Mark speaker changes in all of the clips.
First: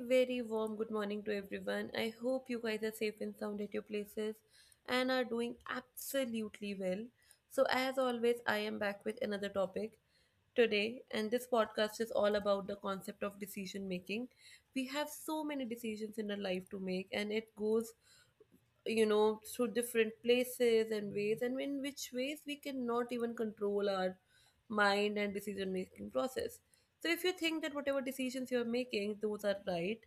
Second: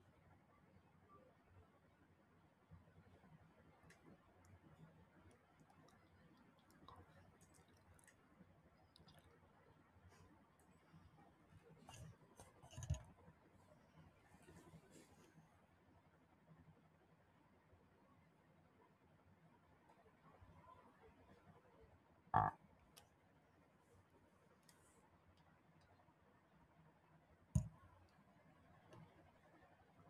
Speaker 1: very warm good morning to everyone. I hope you guys are safe and sound at your places and are doing absolutely well. So, as always, I am back with another topic today, and this podcast is all about the concept of decision making. We have so many decisions in our life to make, and it goes through different places and ways, and in which ways we cannot even control our mind and decision making process. So if you think that whatever decisions you are making, those are right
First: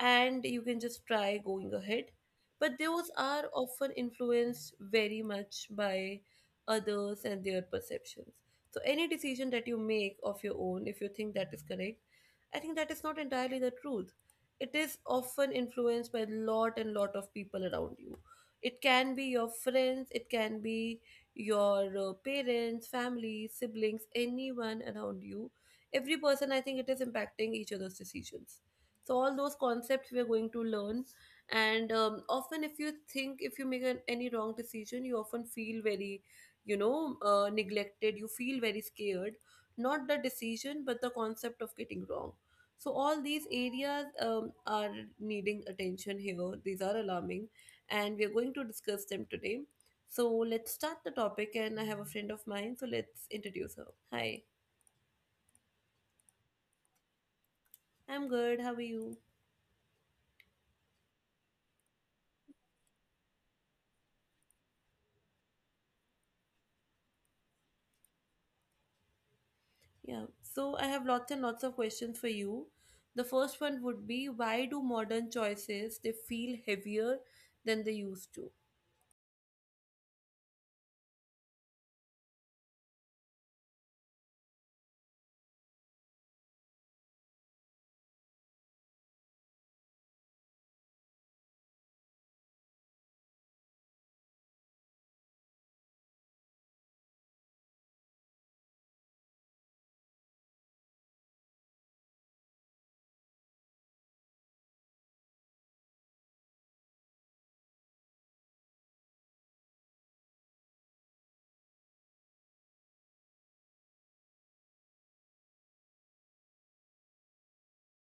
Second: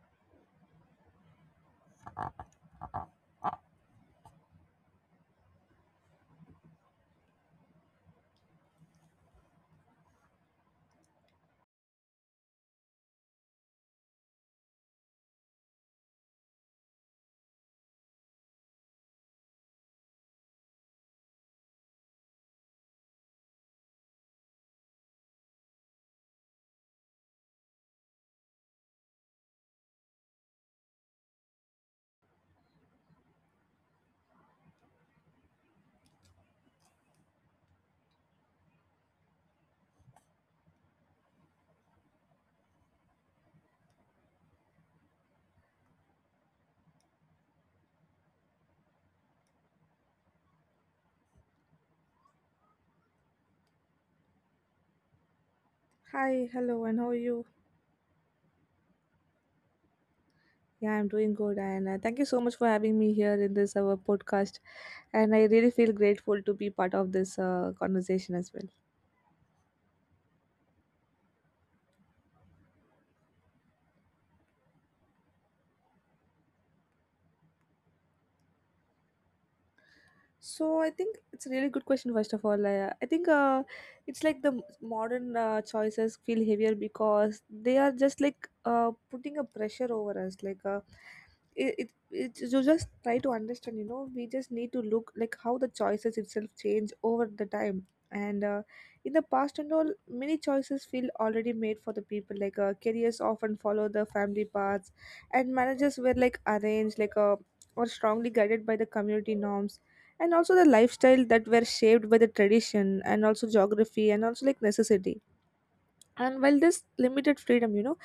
Speaker 1: and you can just try going ahead. But those are often influenced very much by others and their perceptions. So, any decision that you make of your own, if you think that is correct, I think that is not entirely the truth. It is often influenced by lot and lot of people around you. It can be your friends, it can be your parents, family, siblings, anyone around you. Every person, I think, it is impacting each other's decisions, so all those concepts we're going to learn. And often if you think if you make an, any wrong decision, you often feel very neglected, you feel very scared. Not the decision, but the concept of getting wrong. So all these areas are needing attention here, these are alarming, and we're going to discuss them today. So let's start the topic, and I have a friend of mine, so let's introduce her. Hi.
Speaker 2: Hi, hello, and how are you?
Speaker 1: I'm good, how are you?
Speaker 2: Yeah, I'm doing good, and thank you so much for having me here in this our podcast. And I really feel grateful to be part of this conversation as well.
Speaker 1: Yeah. So I have lots and lots of questions for you. The first one would be, why do modern choices they feel heavier than they used to?
Speaker 2: So I think it's a really good question. First of all, I think it's like the modern choices feel heavier because they are just like putting a pressure over us. It, it, it you just try to understand. You know, we just need to look like how the choices itself change over the time. And In the past and all, many choices feel already made for the people. Like careers often follow the family paths, and managers were like arranged, or strongly guided by the community norms, and also the lifestyle that were shaped by the tradition and also geography and also like necessity. And while this limited freedom, you know,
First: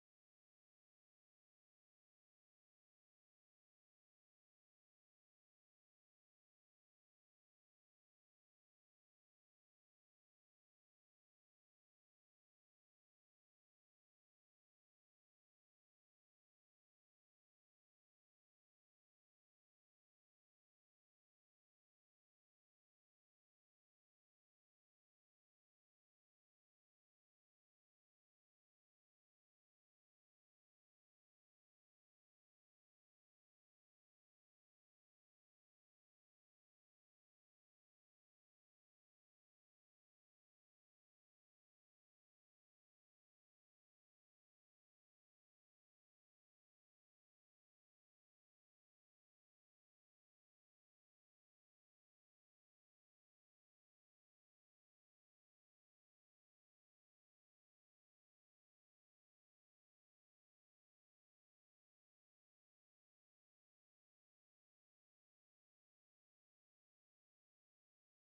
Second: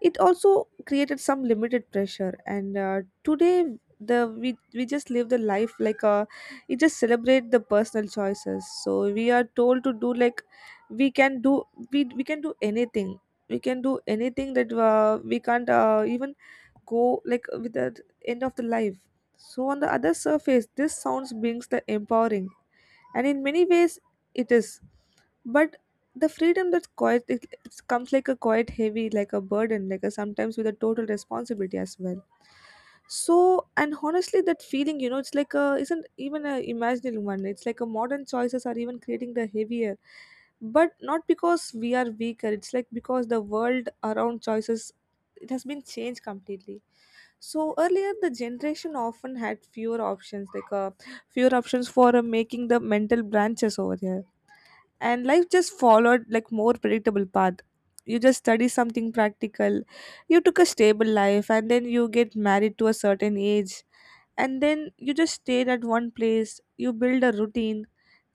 Speaker 2: it also created some limited pressure. And Today, the we just live the life it just celebrate the personal choices, so we are told to do like we can do, we can do anything, we can do anything that we can't even go like with the end of the life. So on the other surface, this sounds brings the empowering, and in many ways it is, but the freedom that's quite it comes like a quite heavy, like a burden, like a sometimes with a total responsibility as well. So and honestly, that feeling, you know, it's like a isn't even a imaginary one. It's like a modern choices are even creating the heavier, but not because we are weaker. It's like because the world around choices, it has been changed completely. So earlier the generation often had fewer options, like a fewer options for making the mental branches over here, and life just followed like more predictable path. You just study something practical, you took a stable life, and then you get married to a certain age, and then you just stayed at one place, you build a routine.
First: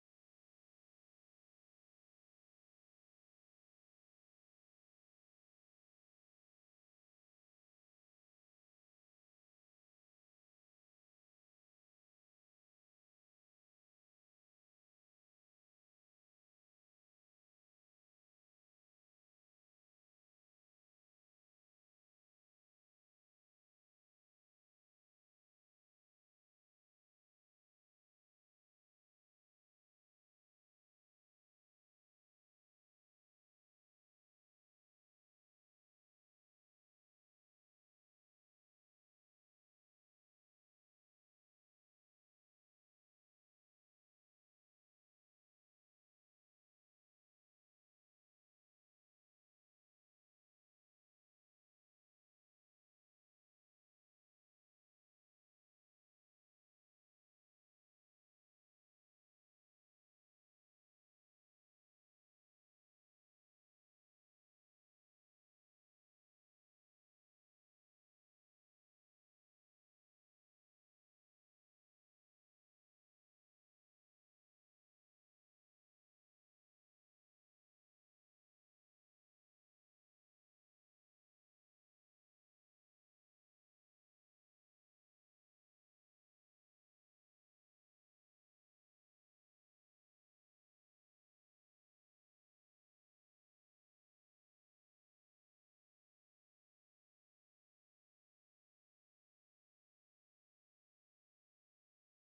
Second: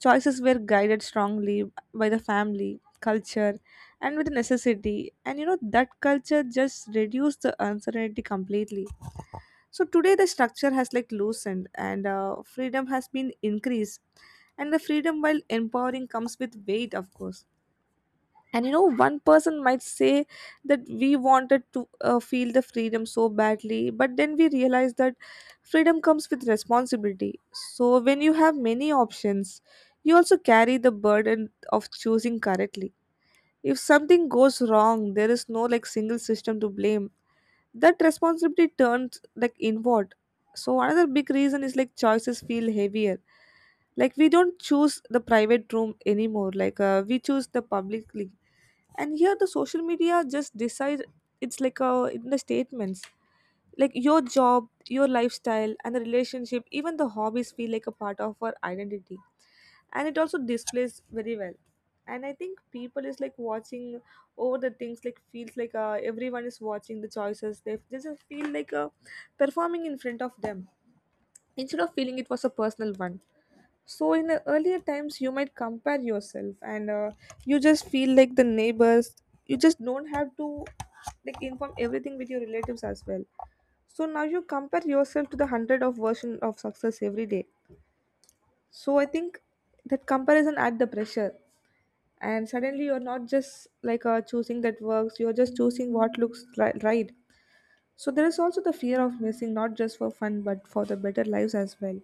Speaker 2: Choices were guided strongly by the family, culture, and with the necessity. And you know that culture just reduced the uncertainty completely. So today, the structure has like loosened, and freedom has been increased. And the freedom, while empowering, comes with weight, of course. And you know, one person might say that we wanted to feel the freedom so badly, but then we realize that freedom comes with responsibility. So when you have many options, you also carry the burden of choosing correctly. If something goes wrong, there is no like single system to blame. That responsibility turns like inward. So another big reason is like choices feel heavier, like we don't choose the private room anymore. Like we choose the publicly, and here the social media just decide. It's like in the statements, like your job, your lifestyle, and the relationship, even the hobbies feel like a part of our identity, and it also displays very well. And I think people is like watching over the things, like feels like everyone is watching the choices. They just feel like performing in front of them, instead of feeling it was a personal one. So in the earlier times, you might compare yourself, and you just feel like the neighbors, you just don't have to like inform everything with your relatives as well. So now you compare yourself to the hundred of version of success every day. So I think that comparison add the pressure, and suddenly you're not just like choosing that works, you're just choosing what looks right. So there is also the fear of missing, not just for fun but for the better lives as well.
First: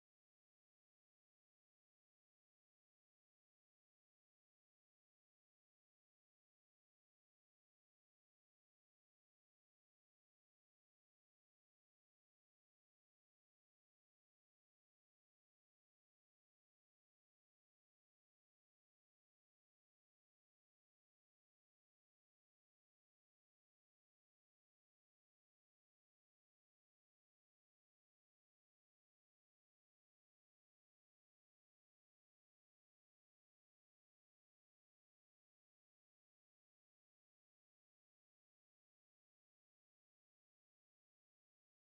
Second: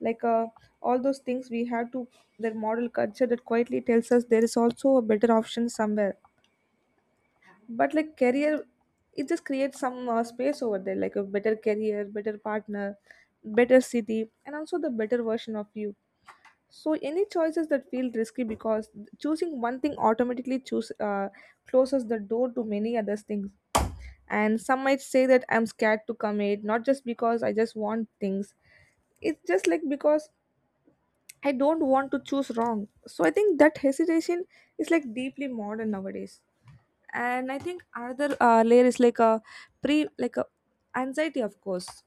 Speaker 2: like uh, all those things we have to, their model culture that quietly tells us there is also a better option somewhere. But like career, it just creates some space over there, like a better career, better partner, better city, and also the better version of you. So any choices that feel risky because choosing one thing automatically choose closes the door to many other things. And some might say that I'm scared to commit, not just because I just want things. It's just like because I don't want to choose wrong. So I think that hesitation is like deeply modern nowadays. And I think another layer is like a pre like a anxiety, of course.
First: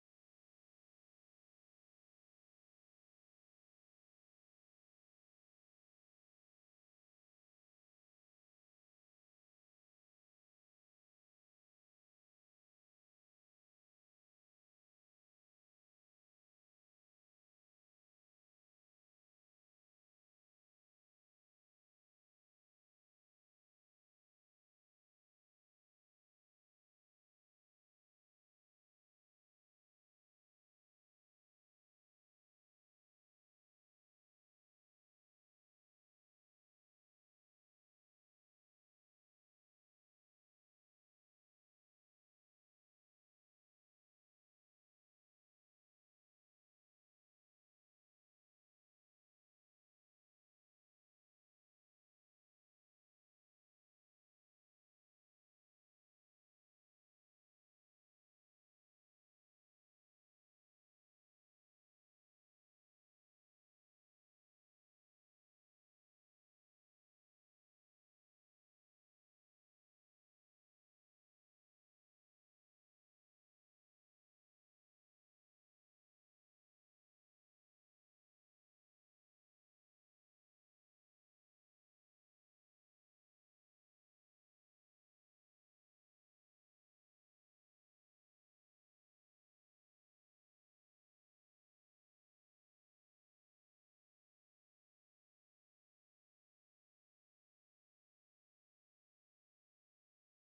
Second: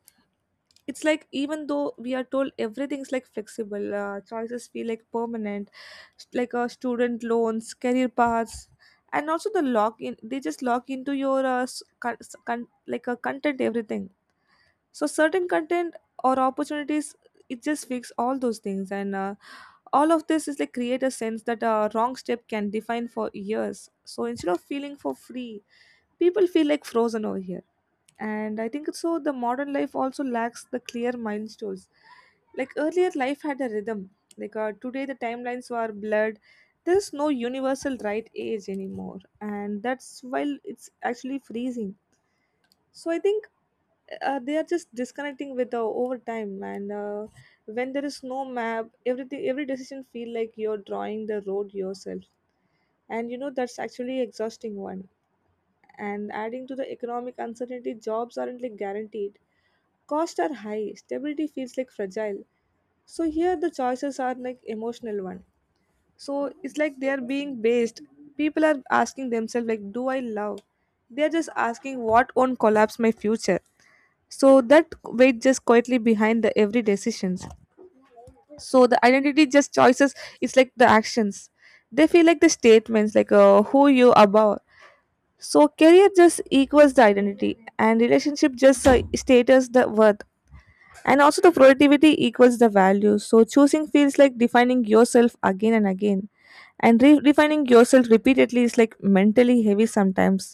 Speaker 2: It's like even though we are told everything's like flexible, choices feel like permanent. Like student loans, career paths, and also the lock in, they just lock into your like a content everything. So certain content or opportunities, it just fix all those things. And All of this is like create a sense that a wrong step can define for years. So instead of feeling for free, people feel like frozen over here. And I think so the modern life also lacks the clear milestones. Like earlier life had a rhythm. Like today the timelines were blurred. There's no universal right age anymore, and that's while it's actually freezing. So I think they are just disconnecting with the over time. And When there is no map, everything, every decision feel like you're drawing the road yourself, and you know that's actually exhausting one. And adding to the economic uncertainty, jobs aren't like guaranteed, costs are high, stability feels like fragile. So here the choices are like emotional one. So it's like they are being based. People are asking themselves like, do I love, they're just asking what won't collapse my future. So that weight just quietly behind the every decisions. So the identity just choices is like the actions, they feel like the statements, like who you above. So career just equals the identity, and relationship just status the worth. And also, the productivity equals the value. So, choosing feels like defining yourself again and again. And defining yourself repeatedly is like mentally heavy sometimes.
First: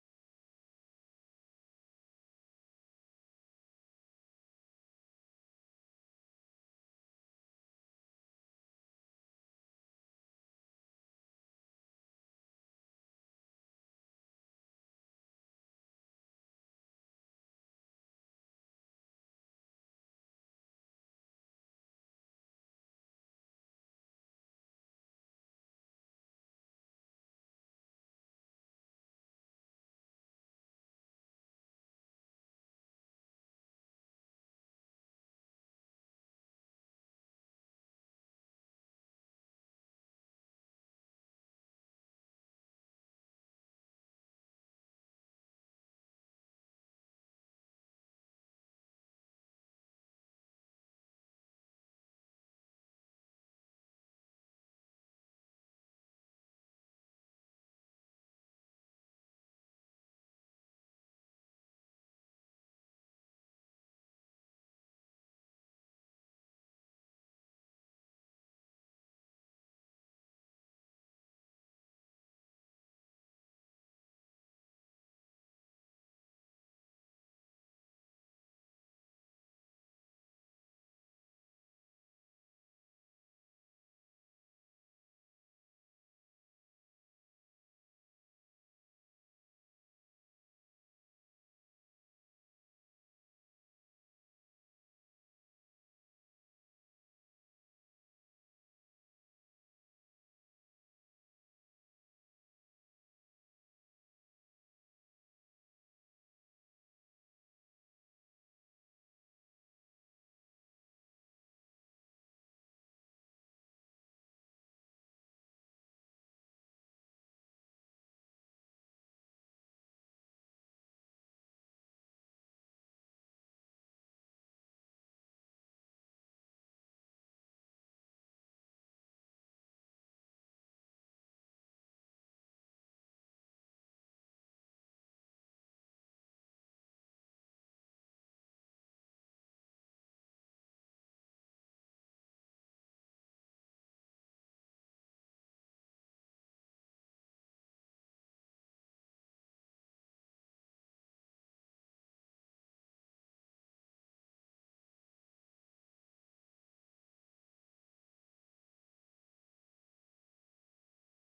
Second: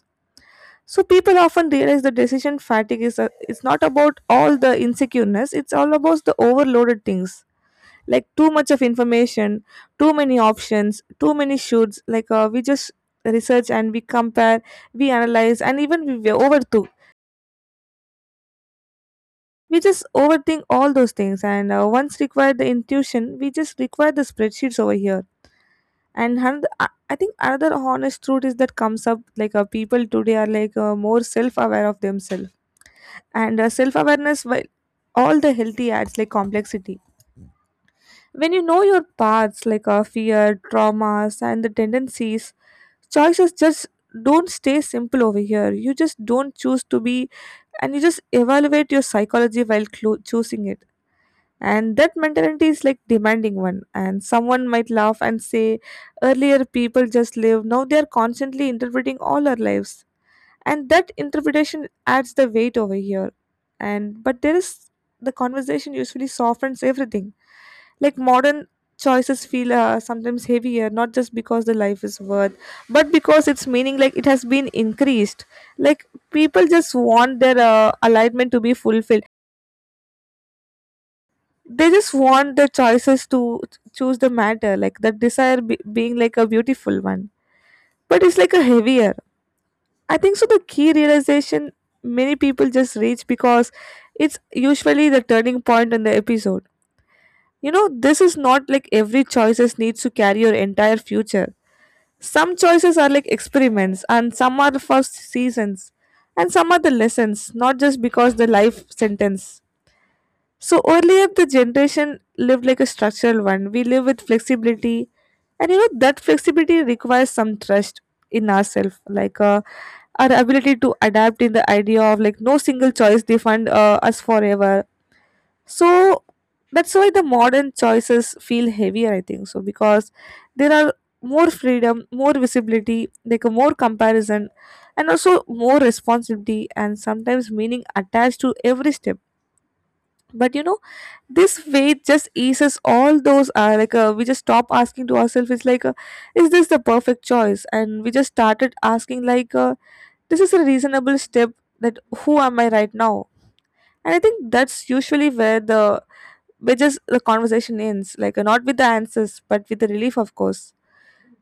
Speaker 2: So, people often realize the decision fatigue is it's not about all the insecureness, it's all about the overloaded things, like too much of information, too many options, too many shoots. Like, we just research and we compare, we analyze, and even we overthink, we just overthink all those things. And Once required the intuition, we just require the spreadsheets over here. And another, i I think another honest truth is that comes up like people today are like more self-aware of themselves. And Self-awareness, while all the healthy, adds like complexity. When you know your paths, like fear traumas and the tendencies, choices just don't stay simple over here. You just don't choose to be, and you just evaluate your psychology while choosing it. And that mentality is like demanding one. And someone might laugh and say, earlier people just live, now they are constantly interpreting all our lives, and that interpretation adds the weight over here. And but there is, the conversation usually softens everything. Like modern choices feel sometimes heavier, not just because the life is worth, but because its meaning, like, it has been increased. Like people just want their alignment to be fulfilled. They just want the choices to choose the matter, like the desire being like a beautiful one, but it's like a heavier. I think so the key realization many people just reach, because it's usually the turning point in the episode, you know, this is not like every choices needs to carry your entire future. Some choices are like experiments, and some are for seasons, and some are the lessons, not just because the life sentence. So earlier the generation lived like a structural one. We live with flexibility, and you know that flexibility requires some trust in ourselves, like our ability to adapt in the idea of like no single choice defined us forever. So that's why the modern choices feel heavier, I think. So because there are more freedom, more visibility, like a more comparison, and also more responsibility, and sometimes meaning attached to every step but this way just eases all those we just stop asking to ourselves it's is this the perfect choice and we just started asking this is a reasonable step that who am I right now. And I think that's usually where the where just the conversation ends, not with the answers but with the relief, of course,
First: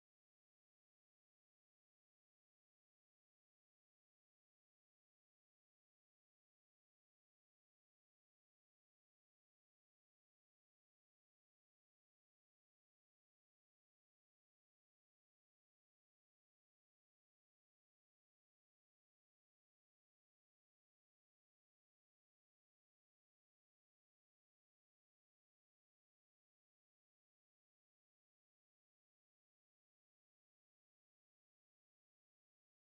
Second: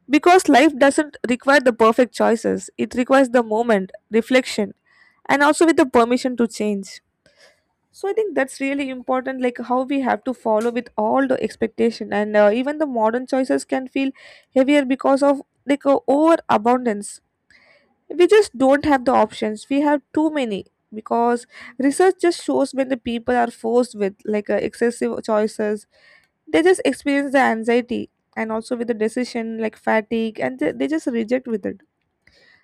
Speaker 2: because life doesn't require the perfect choices, it requires the moment reflection and also with the permission to change. So I think that's really important, like how we have to follow with all the expectation, and even the modern choices can feel heavier because of overabundance. We just don't have the options, we have too many, because research just shows when the people are forced with excessive choices, they just experience the anxiety and also with the decision like fatigue, and they just reject with it.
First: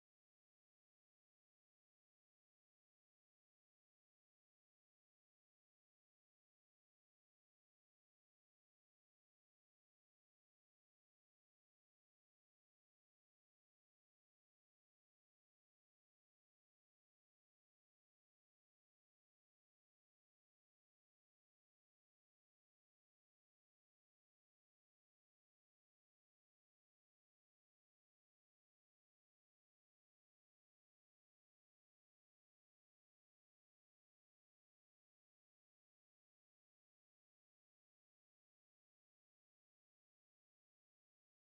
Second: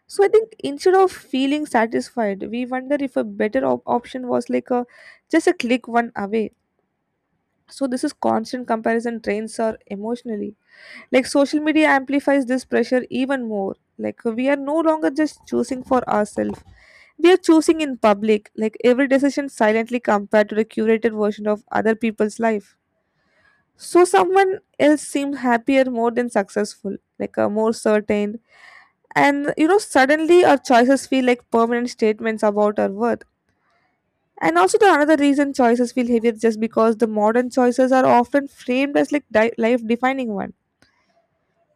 Speaker 2: So I think instead of feeling satisfied, we wonder if a better option was like a just a click one away. So this is constant comparison drains our emotionally. Like social media amplifies this pressure even more, like we are no longer just choosing for ourselves, we are choosing in public, like every decision silently compared to the curated version of other people's life. So someone else seems happier, more than successful, like a more certain, and you know, suddenly our choices feel like permanent statements about our worth. And also the another reason choices feel heavier is just because the modern choices are often framed as like life defining one.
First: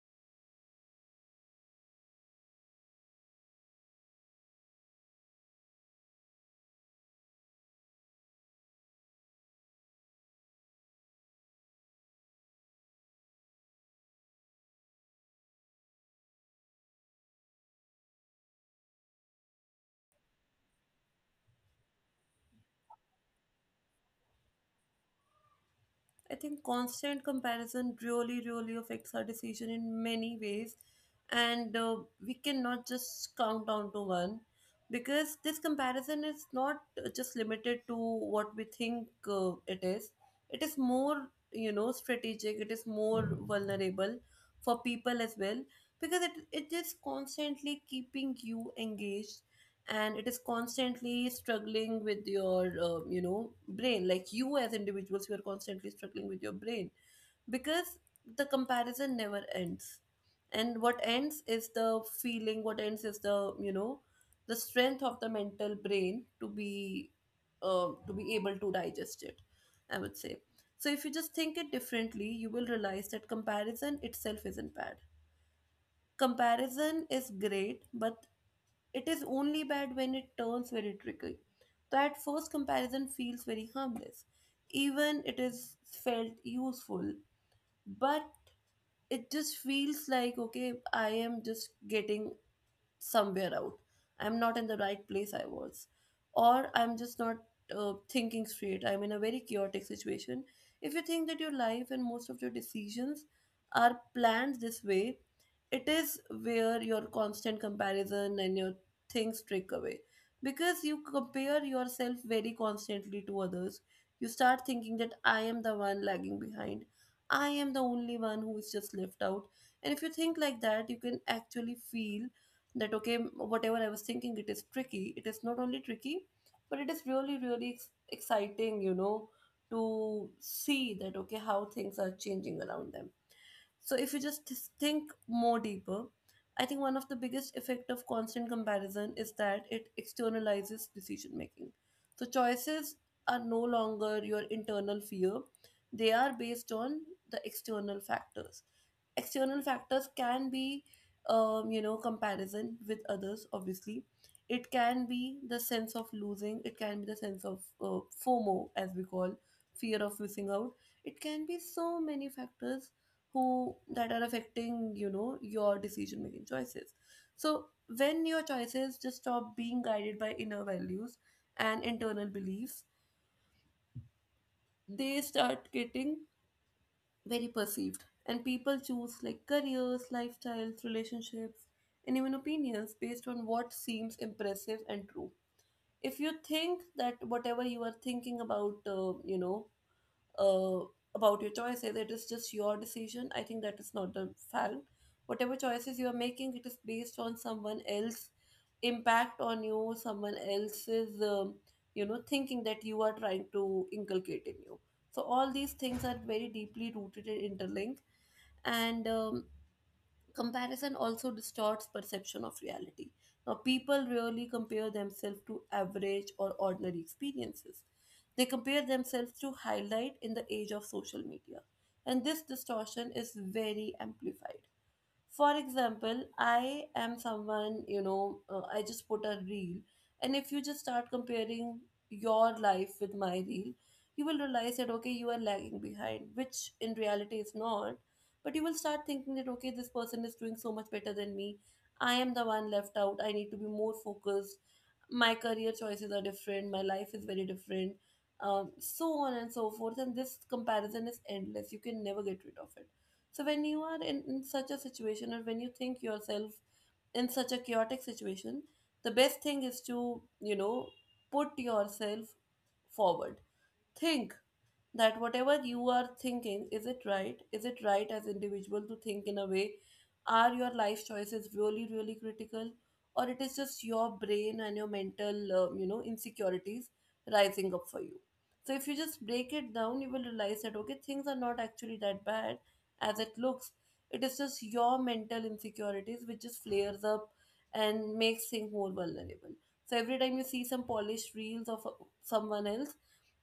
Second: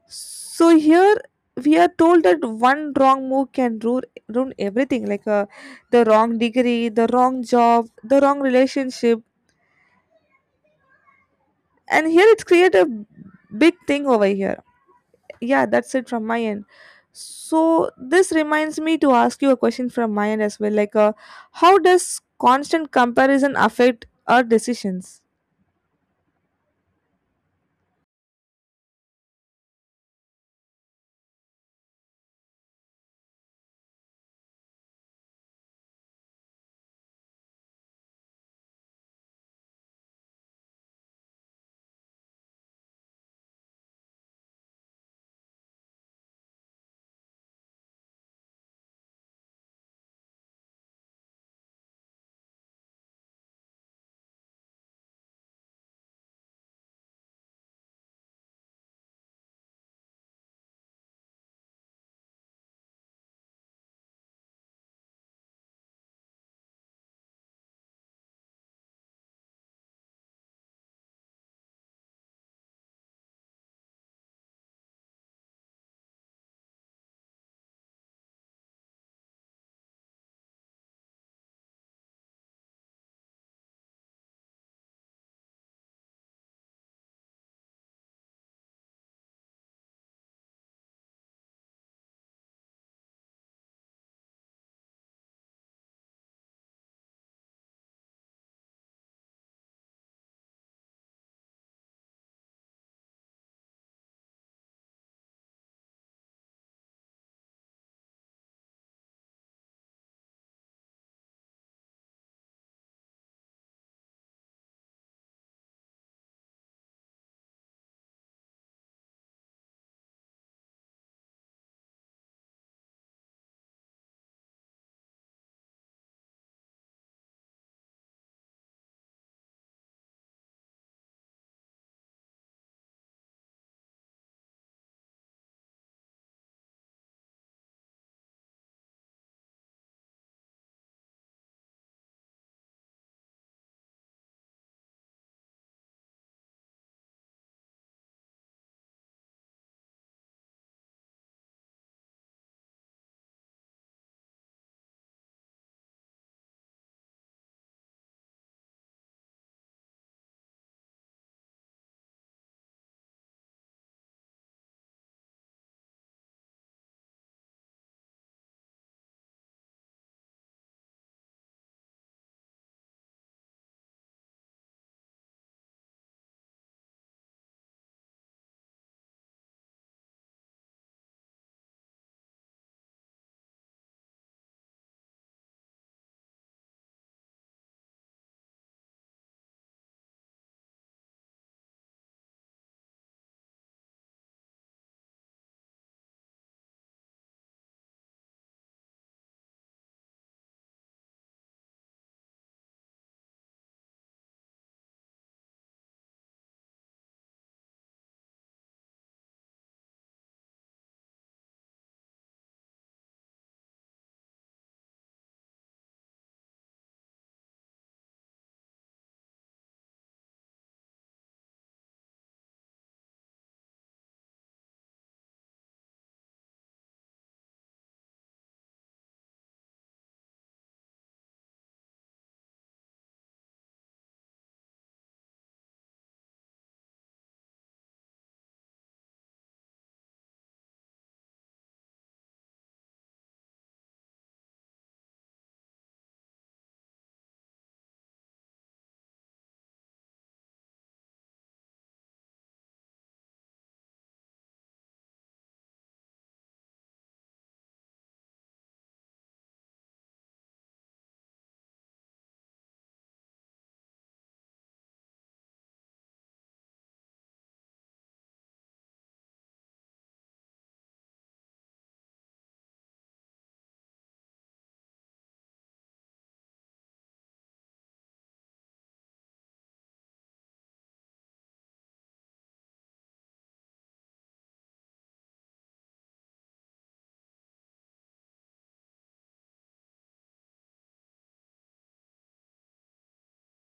Speaker 2: So here we are told that one wrong move can ruin everything, the wrong degree, the wrong job, the wrong relationship. And here it's create a big thing over here. Yeah, that's it from my end. So this reminds me to ask you a question from my end as well, how does constant comparison affect our decisions?
Speaker 1: I think constant comparison really, really affects our decision in many ways, and we cannot just count down to one because this comparison is not just limited to what we think it is. It is more, you know, strategic. It is more vulnerable for people as well because it is constantly keeping you engaged, and it is constantly struggling with your you know, brain. Like, you as individuals, you are constantly struggling with your brain because the comparison never ends. And what ends is the feeling, what ends is the, you know, the strength of the mental brain to be able to digest it, I would say. So if you just think it differently, you will realize that comparison itself isn't bad. Comparison is great, but it is only bad when it turns very tricky. That first comparison feels very harmless. Even it is felt useful, but it just feels like, okay, I am just getting somewhere out. I'm not in the right place I was. Or I'm just not thinking straight. I'm in a very chaotic situation. If you think that your life and most of your decisions are planned this way, it is where your constant comparison and your things trick away. Because you compare yourself very constantly to others, you start thinking that I am the one lagging behind. I am the only one who is just left out. And if you think like that, you can actually feel that, okay, whatever I was thinking, it is tricky. It is not only tricky, but it is really, really exciting, you know, to see that, okay, how things are changing around them. So if you just think more deeper, I think one of the biggest effect of constant comparison is that it externalizes decision making. So choices are no longer your internal fear. They are based on the external factors. External factors can be, you know, comparison with others, obviously. It can be the sense of losing, it can be the sense of FOMO, as we call, fear of missing out. It can be so many factors who that are affecting, you know, your decision making choices. So when your choices just stop being guided by inner values and internal beliefs, they start getting very perceived, and people choose like careers, lifestyles, relationships, and even opinions based on what seems impressive and true. If you think that whatever you are thinking about, you know, uh, about your choices, it is just your decision, I think that is not the fact. Whatever choices you are making, it is based on someone else's impact on you, someone else's, you know, thinking that you are trying to inculcate in you. So all these things are very deeply rooted and interlinked. And Comparison also distorts perception of reality. Now, people rarely compare themselves to average or ordinary experiences. They compare themselves to highlight in the age of social media. And this distortion is very amplified. For example, I am someone, you know, I just put a reel, and if you just start comparing your life with my reel, you will realize that, okay, you are lagging behind, which in reality is not. But you will start thinking that, okay, this person is doing so much better than me. I am the one left out. I need to be more focused. My career choices are different. My life is very different. So on and so forth. And this comparison is endless. You can never get rid of it. So when you are in such a situation, or when you think yourself in such a chaotic situation, the best thing is to, you know, put yourself forward. Think that whatever you are thinking, is it right? Is it right as individual to think in a way? Are your life choices really, really critical, or it is just your brain and your mental, you know, insecurities rising up for you? So if you just break it down, you will realize that, okay, things are not actually that bad as it looks. It is just your mental insecurities which just flares up and makes things more vulnerable. So every time you see some polished reels of someone else,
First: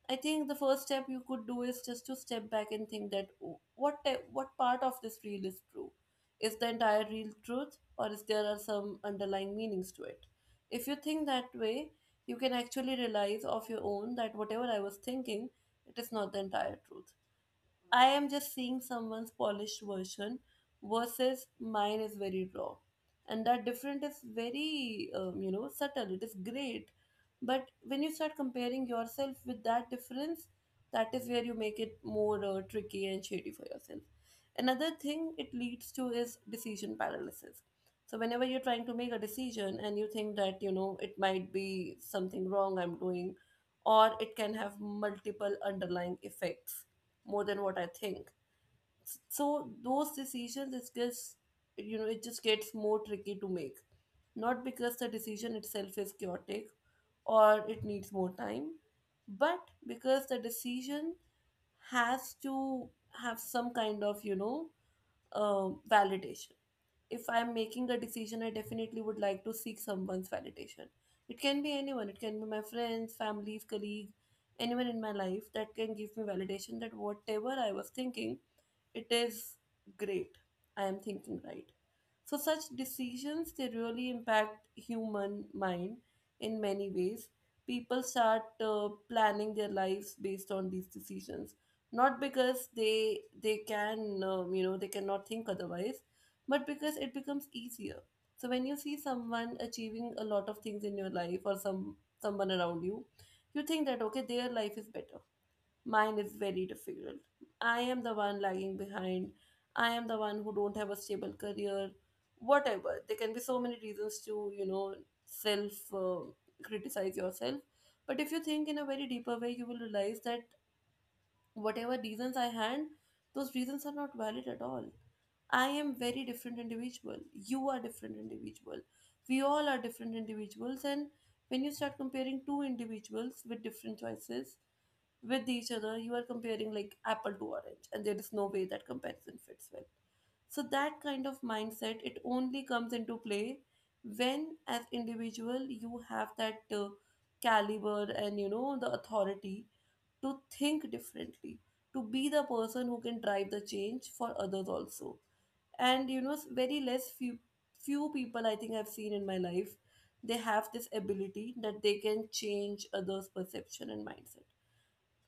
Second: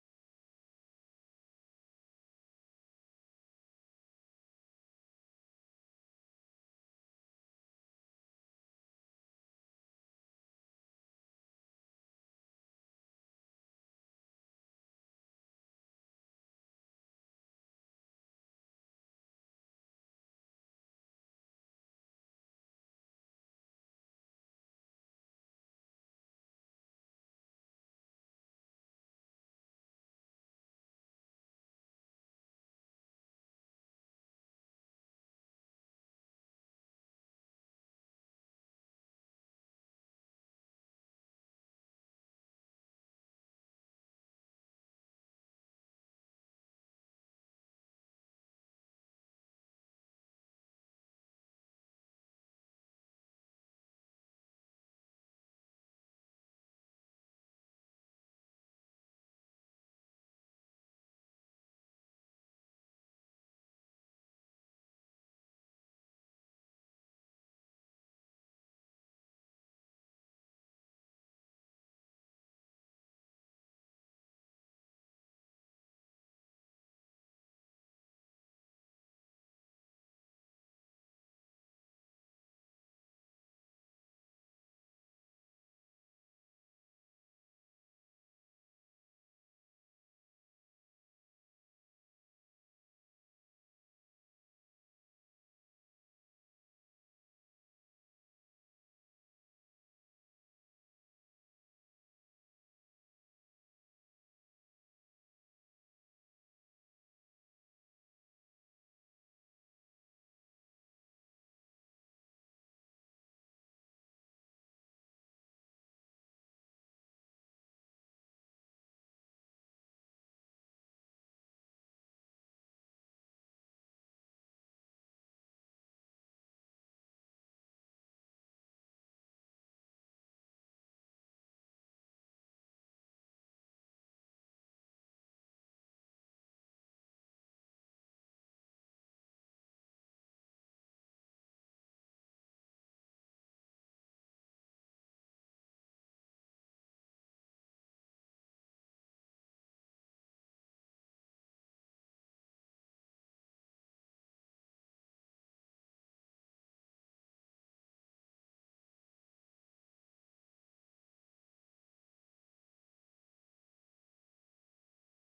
Speaker 1: I think the first step you could do is just to step back and think that, "Oh, what part of this reel is true? Is the entire real truth, or is there are some underlying meanings to it?" If you think that way, you can actually realize of your own that whatever I was thinking, it is not the entire truth. I am just seeing someone's polished version versus mine is very raw. And that difference is very, you know, subtle. It is great. But when you start comparing yourself with that difference, that is where you make it more tricky and shady for yourself. Another thing it leads to is decision paralysis. So, whenever you're trying to make a decision and you think that, you know, it might be something wrong I'm doing, or it can have multiple underlying effects more than what I think. So those decisions, it gets, you know, it just gets more tricky to make. Not because the decision itself is chaotic or it needs more time, but because the decision has to have some kind of, you know, validation. If I'm making a decision, I definitely would like to seek someone's validation. It can be anyone, it can be my friends, family, colleague, anyone in my life that can give me validation that whatever I was thinking, it is great. I am thinking right. So such decisions, they really impact human mind in many ways. People start planning their lives based on these decisions, not because they can, you know, they cannot think otherwise, but because it becomes easier. So when you see someone achieving a lot of things in your life, or some someone around you, you think that, okay, their life is better. Mine is very difficult. I am the one lagging behind. I am the one who don't have a stable career. Whatever. There can be so many reasons to, you know, self criticize yourself. But if you think in a very deeper way, you will realize that whatever reasons I had, those reasons are not valid at all. I am very different individual. You are different individual. We all are different individuals, and when you start comparing two individuals with different choices with each other, you are comparing like apple to orange, and there is no way that comparison fits well. So that kind of mindset, it only comes into play when, as individual, you have that caliber and, you know, the authority to think differently, to be the person who can drive the change for others also. And you know, very less few people I think I've seen in my life, they have this ability that they can change others' perception and mindset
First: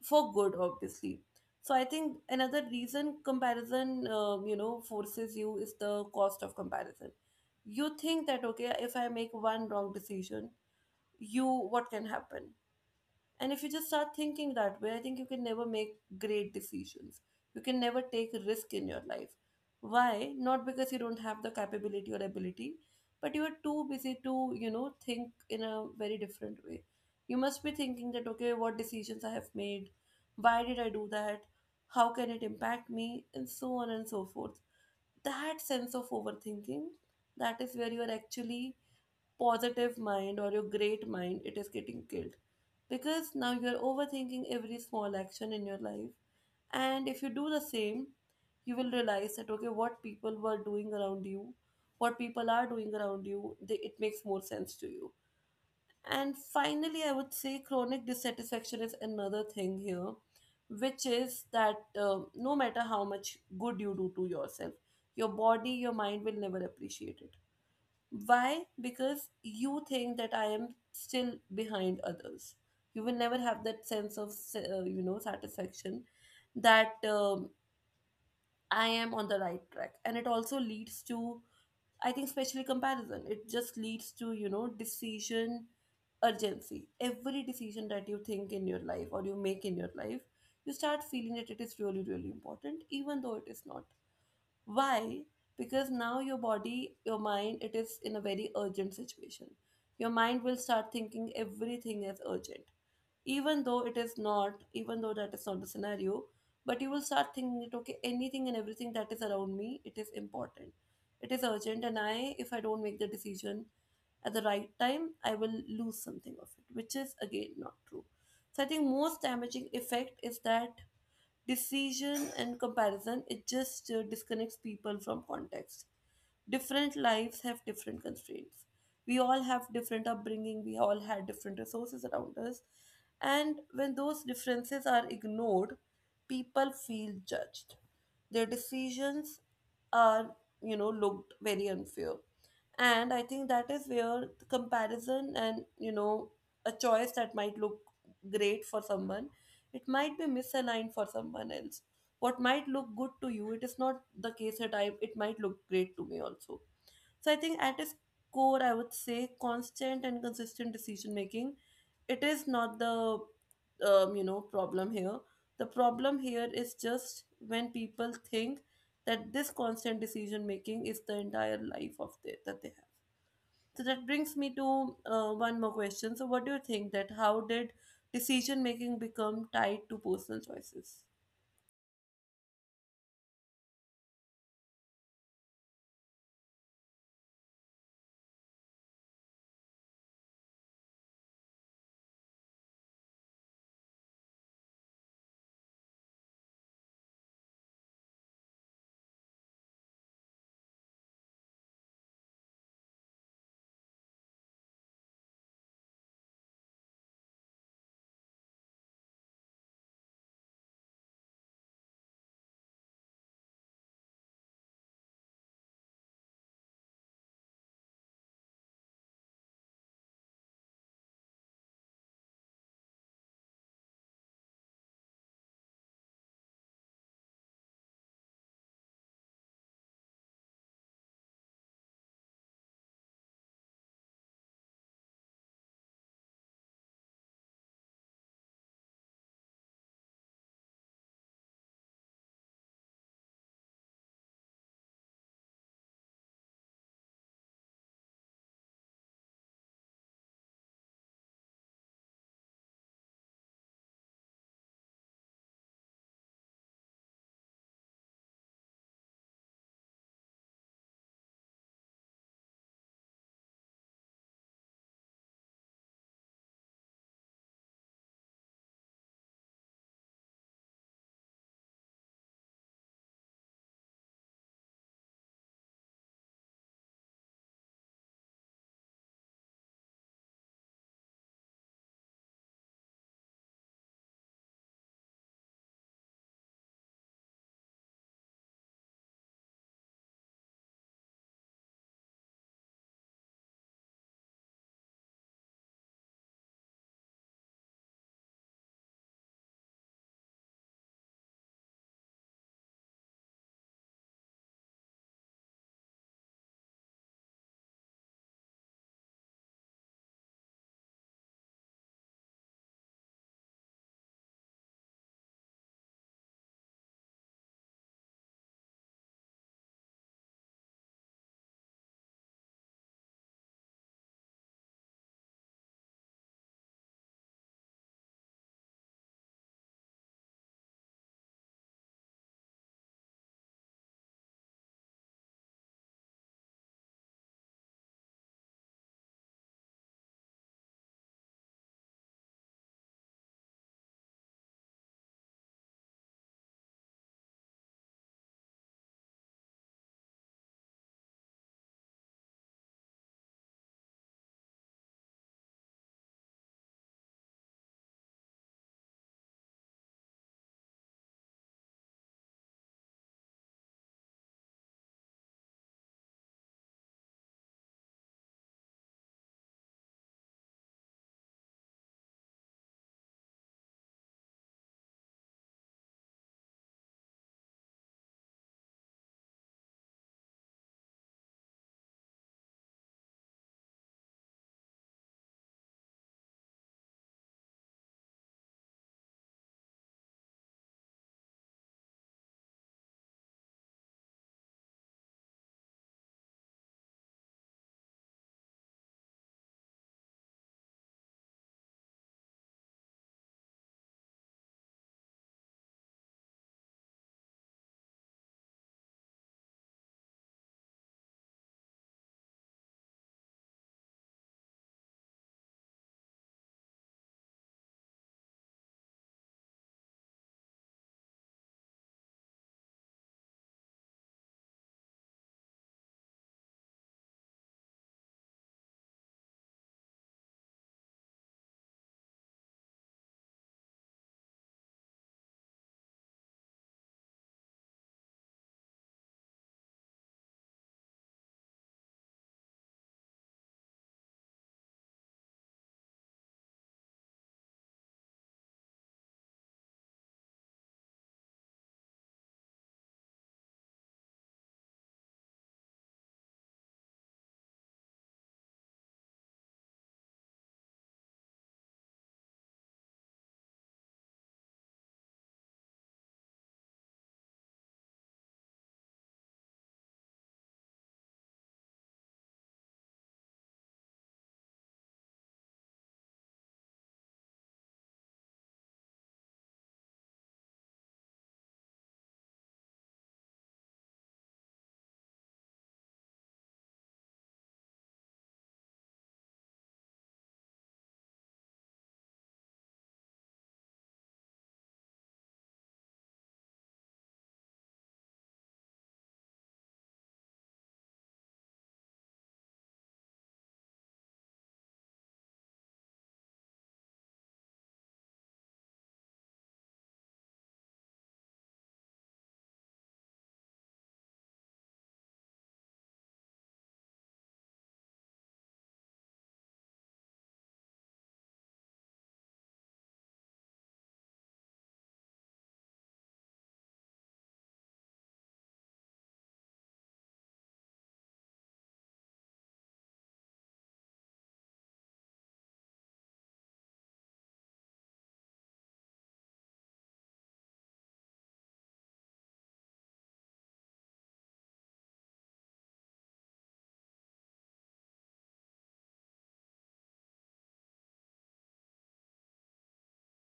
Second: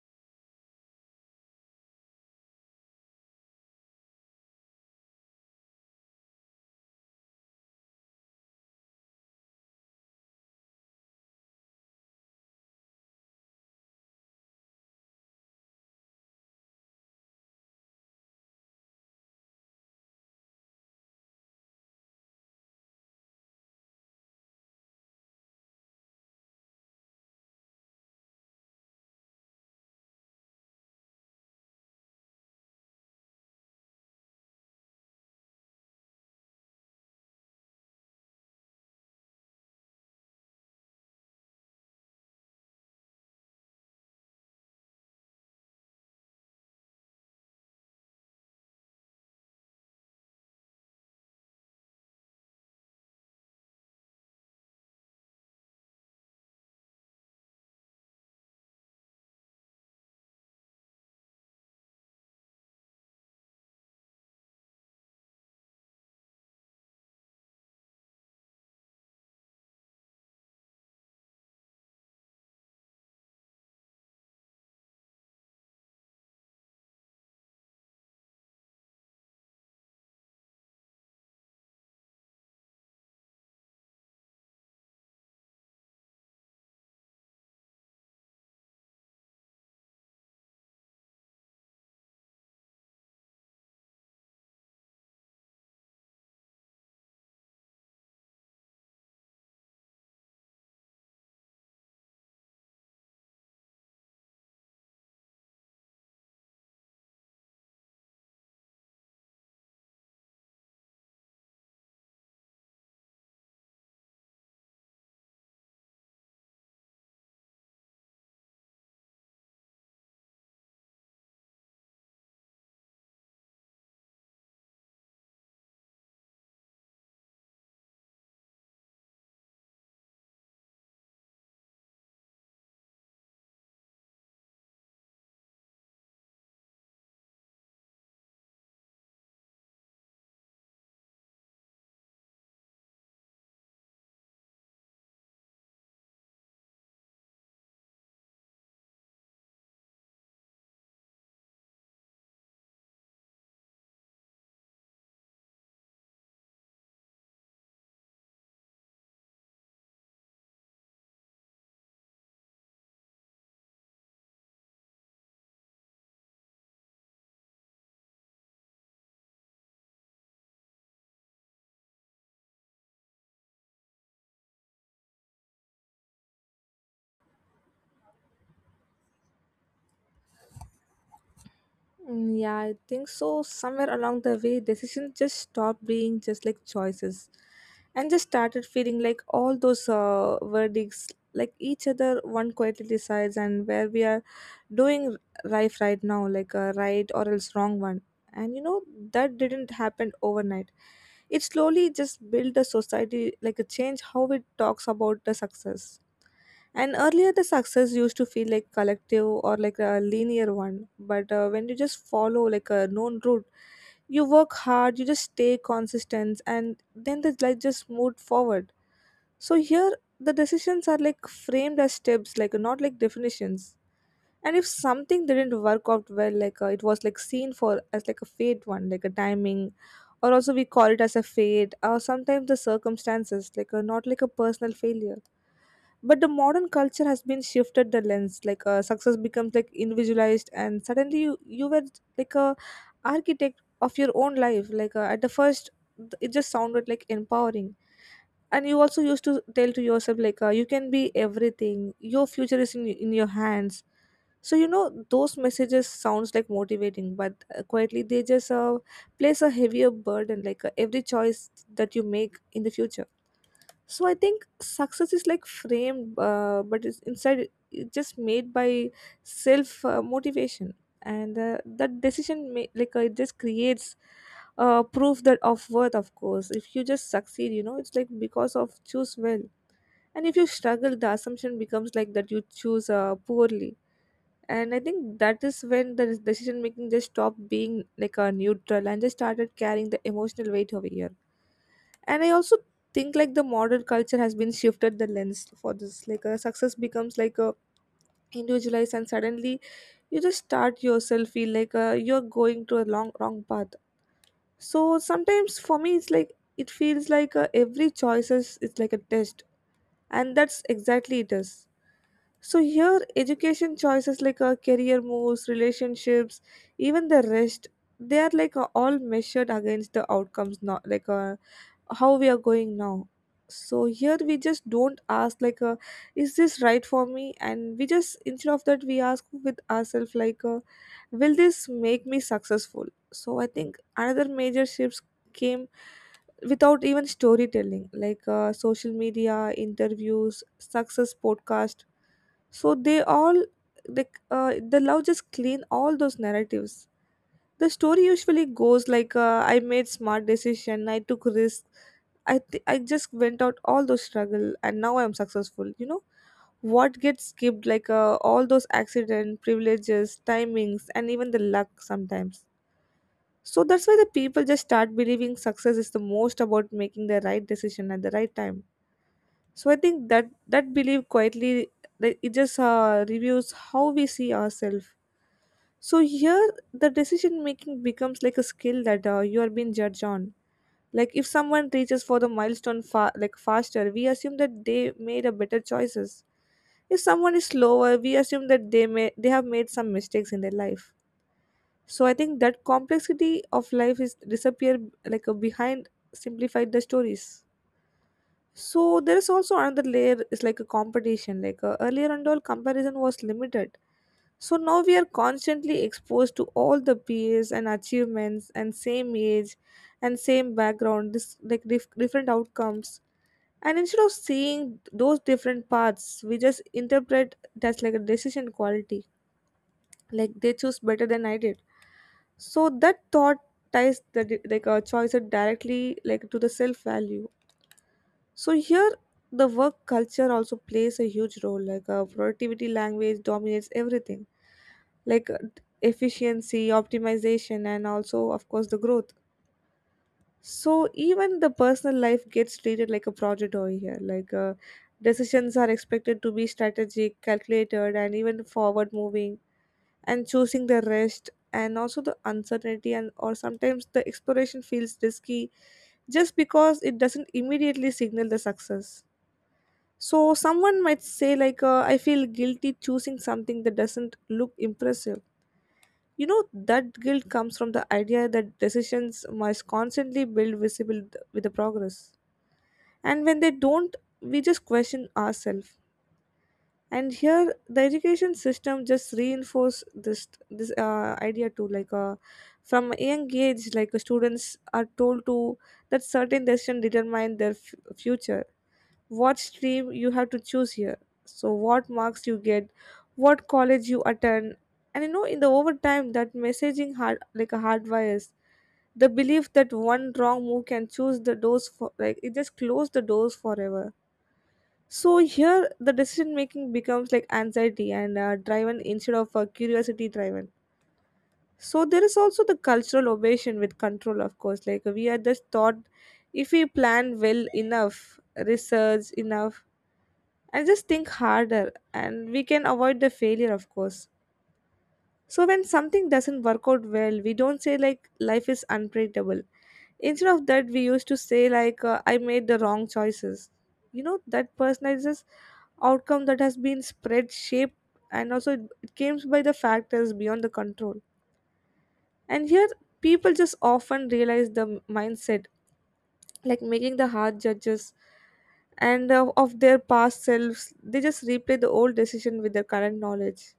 Speaker 1: for good, obviously. So I think another reason comparison, you know, forces you is the cost of comparison. You think that, okay, if I make one wrong decision, you what can happen? And if you just start thinking that way, I think you can never make great decisions. You can never take risk in your life. Why? Not because you don't have the capability or ability, but you are too busy to, you know, think in a very different way. You must be thinking that, okay, what decisions I have made, why did I do that, how can it impact me, and so on and so forth. That sense of overthinking, that is where you are actually positive mind or your great mind, it is getting killed. Because now you're overthinking every small action in your life. And if you do the same, you will realize that, okay, what people were doing around you, what people are doing around you, they, it makes more sense to you. And finally, I would say chronic dissatisfaction is another thing here, which is that no matter how much good you do to yourself, your body, your mind will never appreciate it. Why? Because you think that I am still behind others. You will never have that sense of, satisfaction that I am on the right track. And it also leads to, I think, especially comparison. It just leads to, you know, decision urgency. Every decision that you think in your life or you make in your life, you start feeling that it is really, really important, even though it is not. Why? Because now your body, your mind, it is in a very urgent situation. Your mind will start thinking everything is urgent. Even though it is not, even though that is not the scenario, but you will start thinking that, okay, anything and everything that is around me, it is important. It is urgent, and I, if I don't make the decision at the right time, I will lose something of it, which is again not true. So I think most damaging effect is that decision and comparison, it just disconnects people from context. Different lives have different constraints. We all have different upbringing, we all had different resources around us. And when those differences are ignored, people feel judged. Their decisions are, you know, looked very unfair. And I think that is where the comparison, and, you know, a choice that might look great for someone, it might be misaligned for someone else. What might look good to you, it is not the case that I it might look great to me also. So I think at its core, I would say constant and consistent decision making, it is not the problem here. The problem here is just when people think that this constant decision making is the entire life of their, that they have. So that brings me to one more question. So, what do you think, that how did decision making become tied to personal choices?
Speaker 2: Mm, yeah, I think so. Somewhere along the way, decisions just stopped being just like choices and just started feeling like all those verdicts, like each other, one quietly decides, and where we are doing life right now, like a right or else wrong one. And you know, that didn't happen overnight. It slowly just built a society, like a change how it talks about the success. And earlier, the success used to feel like collective or like a linear one. But when you just follow like a known route, you work hard, you just stay consistent, and then the like just moved forward. So here, the decisions are like framed as steps, like not like definitions. And if something didn't work out well, it was like seen for as like a fate one, like a timing, or also we call it as a fate, or sometimes the circumstances, not like a personal failure. But the modern culture has been shifted the lens success becomes like individualized, and suddenly you were like a architect of your own life, at the first it just sounded like empowering. And you also used to tell to yourself you can be everything, your future is in your hands. So you know those messages sounds like motivating, but quietly they just place a heavier burden, every choice that you make in the future. So I think success is like framed but it's inside, it's just made by self motivation. And that decision it just creates proof that of worth, of course. If you just succeed, you know, it's like because of choose well, and if you struggle, the assumption becomes like that you choose poorly. And I think that is when the decision making just stopped being like a neutral and just started carrying the emotional weight over here. And I also think like the modern culture has been shifted the lens for this like a success becomes like a individualized, and suddenly you just start yourself feel you're going to a long wrong path. So sometimes for me it's like it feels every choices is like a test, and that's exactly it is. So here education choices, career moves, relationships, even the rest, they are all measured against the outcomes, not how we are going now. So here we just don't ask is this right for me, and we just instead of that we ask with ourselves will this make me successful. So I think another major shifts came without even storytelling, social media interviews success podcast. So they all the love just clean all those narratives. The story usually goes like, I made smart decision, I took risk, I just went out all those struggle, and now I'm successful. You know what gets skipped, all those accident, privileges, timings, and even the luck sometimes. So that's why the people just start believing success is the most about making the right decision at the right time. So I think that belief quietly like, it just reviews how we see ourselves. So here, the decision making becomes like a skill that you are being judged on. Like if someone reaches for the milestone like faster, we assume that they made a better choices. If someone is slower, we assume that they have made some mistakes in their life. So I think that complexity of life is disappear like a behind simplified the stories. So there is also another layer is like a competition. Earlier and all comparison was limited, so now we are constantly exposed to all the peers and achievements and same age and same background, this like different outcomes. And instead of seeing those different paths, we just interpret that's like a decision quality, like they choose better than I did. So that thought ties the like a choice directly like to the self value. So here the work culture also plays a huge role, like a productivity language dominates everything, like uh, efficiency, optimization, and also, of course, the growth. So even the personal life gets treated like a project over here. Decisions are expected to be strategic, calculated, and even forward moving, and choosing the rest and also the uncertainty and or sometimes the exploration feels risky just because it doesn't immediately signal the success. So someone might say I feel guilty choosing something that doesn't look impressive. You know, that guilt comes from the idea that decisions must constantly build visible with the progress. And when they don't, we just question ourselves. And here, the education system just reinforce this idea too. Like, from a young age, students are told to that certain decision determine their future. What stream you have to choose here, so what marks you get, what college you attend. And you know, in the overtime that messaging hard like a hardwires the belief that one wrong move can choose the doors for like it just close the doors forever. So here the decision making becomes like anxiety and driven instead of curiosity driven. So there is also the cultural obsession with control, of course, like we are just taught if we plan well enough, research enough, and just think harder, and we can avoid the failure, of course. So when something doesn't work out well, we don't say like life is unpredictable. Instead of that, we used to say I made the wrong choices. You know that personalizes outcome that has been spread shaped, and also it came by the factors beyond the control. And here people just often realize the mindset like making the hard judges, and of their past selves, they just replay the old decision with their current knowledge,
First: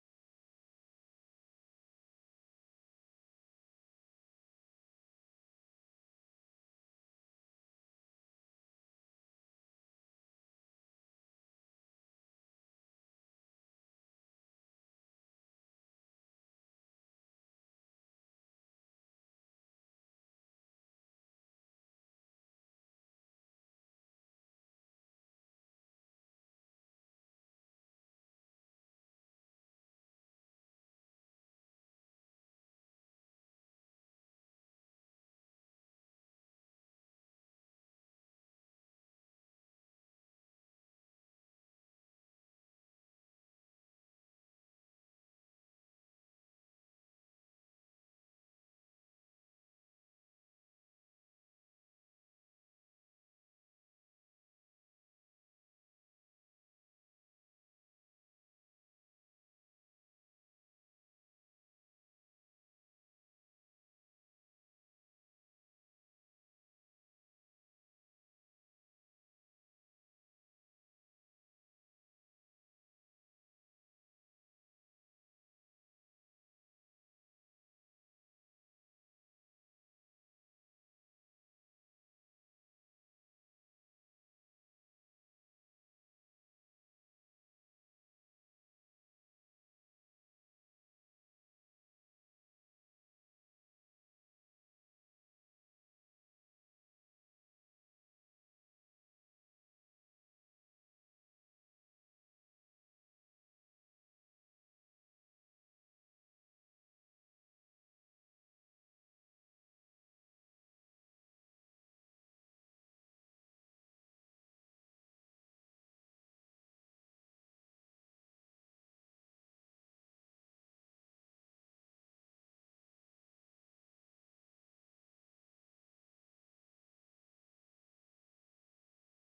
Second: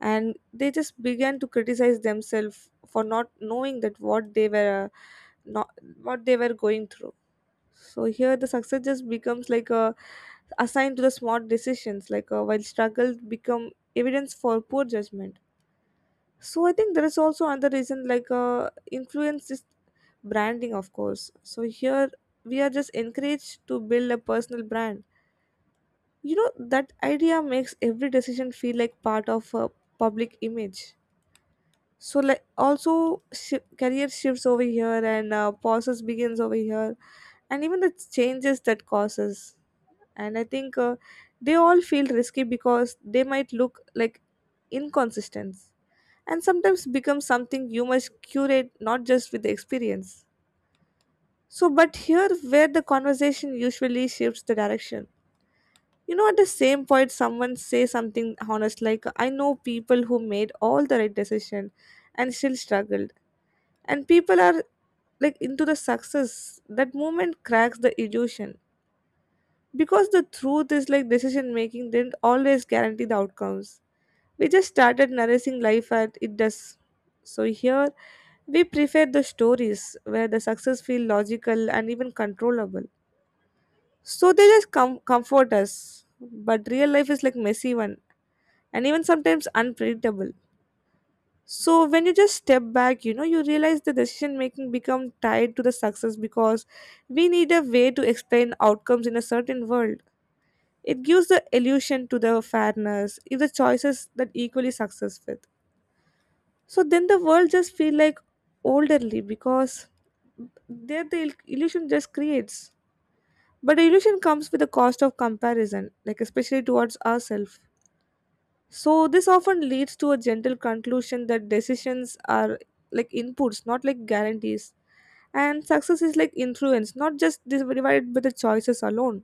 Speaker 2: and they just began to criticize themselves for not knowing that what they were not what they were going through. So here the success just becomes like a assigned to the smart decisions, while struggle become evidence for poor judgment. So I think there is also another reason influence is branding, of course. So here we are just encouraged to build a personal brand. You know that idea makes every decision feel like part of a public image. So like also shi career shifts over here and pauses begins over here, and even the changes that causes. And I think they all feel risky because they might look like inconsistent, and sometimes becomes something you must curate not just with the experience. So, but here where the conversation usually shifts the direction. You know, at the same point, someone say something honest like, "I know people who made all the right decision, and still struggled." And people are like into the success. That moment cracks the illusion, because the truth is like decision making didn't always guarantee the outcomes. We just started nourishing life at it does. So here we prefer the stories where the success feel logical and even controllable. So they just comfort us. But real life is like messy one and even sometimes unpredictable. So when you just step back, you know, you realize the decision making become tied to the success because we need a way to explain outcomes in a certain world. It gives the illusion to the fairness if the choices that equally successful. So then the world just feel like elderly because there the illusion just creates, but the illusion comes with the cost of comparison, like especially towards ourselves. So this often leads to a gentle conclusion that decisions are like inputs, not like guarantees, and success is like influence, not just divided by the choices alone.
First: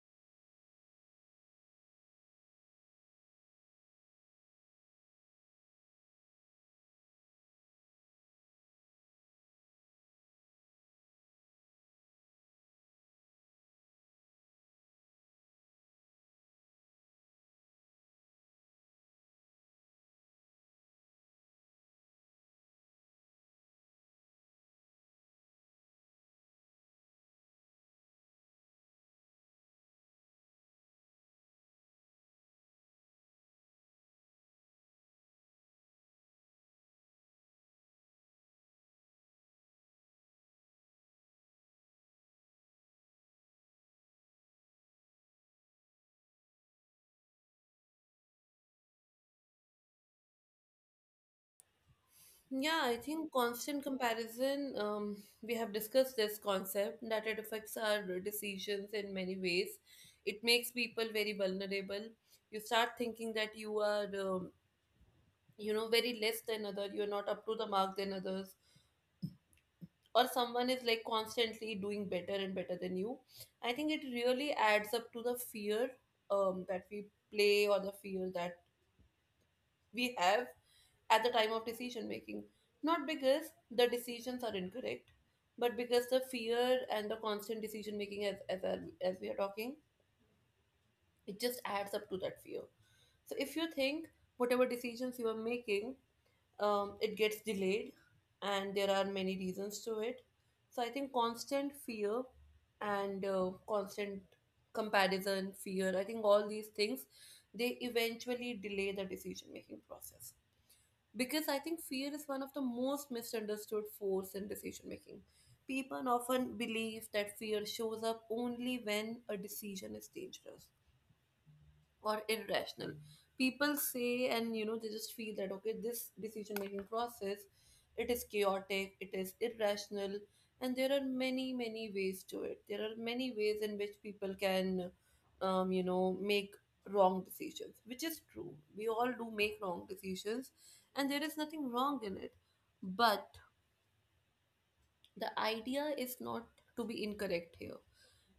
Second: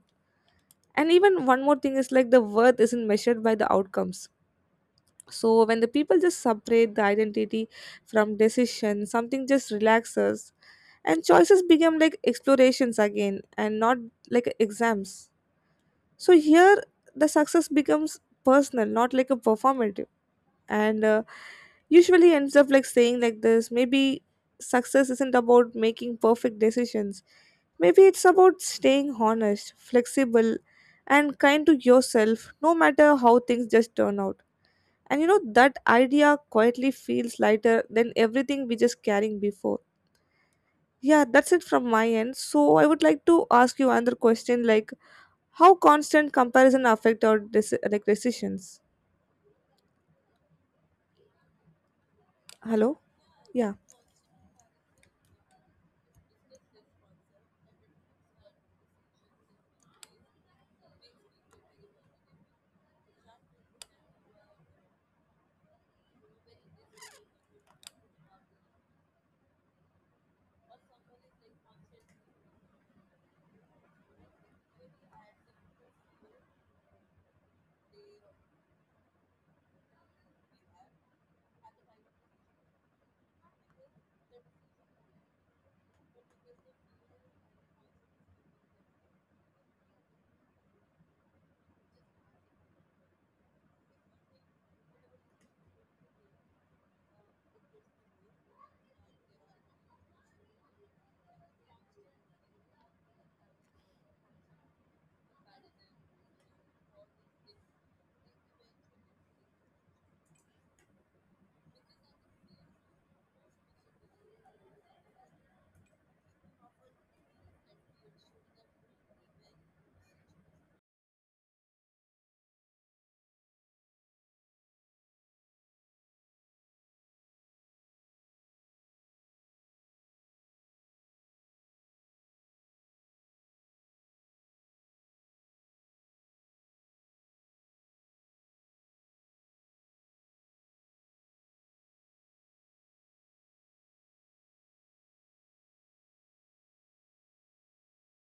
Speaker 2: And even one more thing is like the worth isn't measured by the outcomes. So when the people just separate the identity from decision, something just relaxes, and choices become like explorations again, and not like exams. So here the success becomes personal, not like a performative, and usually ends up like saying like this. Maybe success isn't about making perfect decisions. Maybe it's about staying honest, flexible, and kind to yourself, no matter how things just turn out. And you know, that idea quietly feels lighter than everything we just carrying before. Yeah, that's it from my end. So I would like to ask you another question like how constant comparison affect our like decisions?
Speaker 1: Yeah, I
Speaker 2: Hello?
Speaker 1: think
Speaker 2: Yeah.
Speaker 1: constant comparison, we have discussed this concept that it affects our decisions in many ways. It makes people very vulnerable. You start thinking that you are, very less than other. You're not up to the mark than others. Or someone is like constantly doing better and better than you. I think it really adds up to the fear, that we play, or the fear that we have at the time of decision making. Not because the decisions are incorrect, but because the fear and the constant decision making, as as we are talking, it just adds up to that fear. So if you think whatever decisions you are making, it gets delayed, and there are many reasons to it. So I think constant fear and constant comparison fear, I think all these things, they eventually delay the decision making process. Because I think fear is one of the most misunderstood force in decision making. People often believe that fear shows up only when a decision is dangerous or irrational. People say, and you know, they just feel that, okay, this decision making process, it is chaotic, it is irrational. And there are many many ways to it. There are many ways in which people can make wrong decisions, which is true. We all do make wrong decisions, and there is nothing wrong in it. But the idea is not to be incorrect here.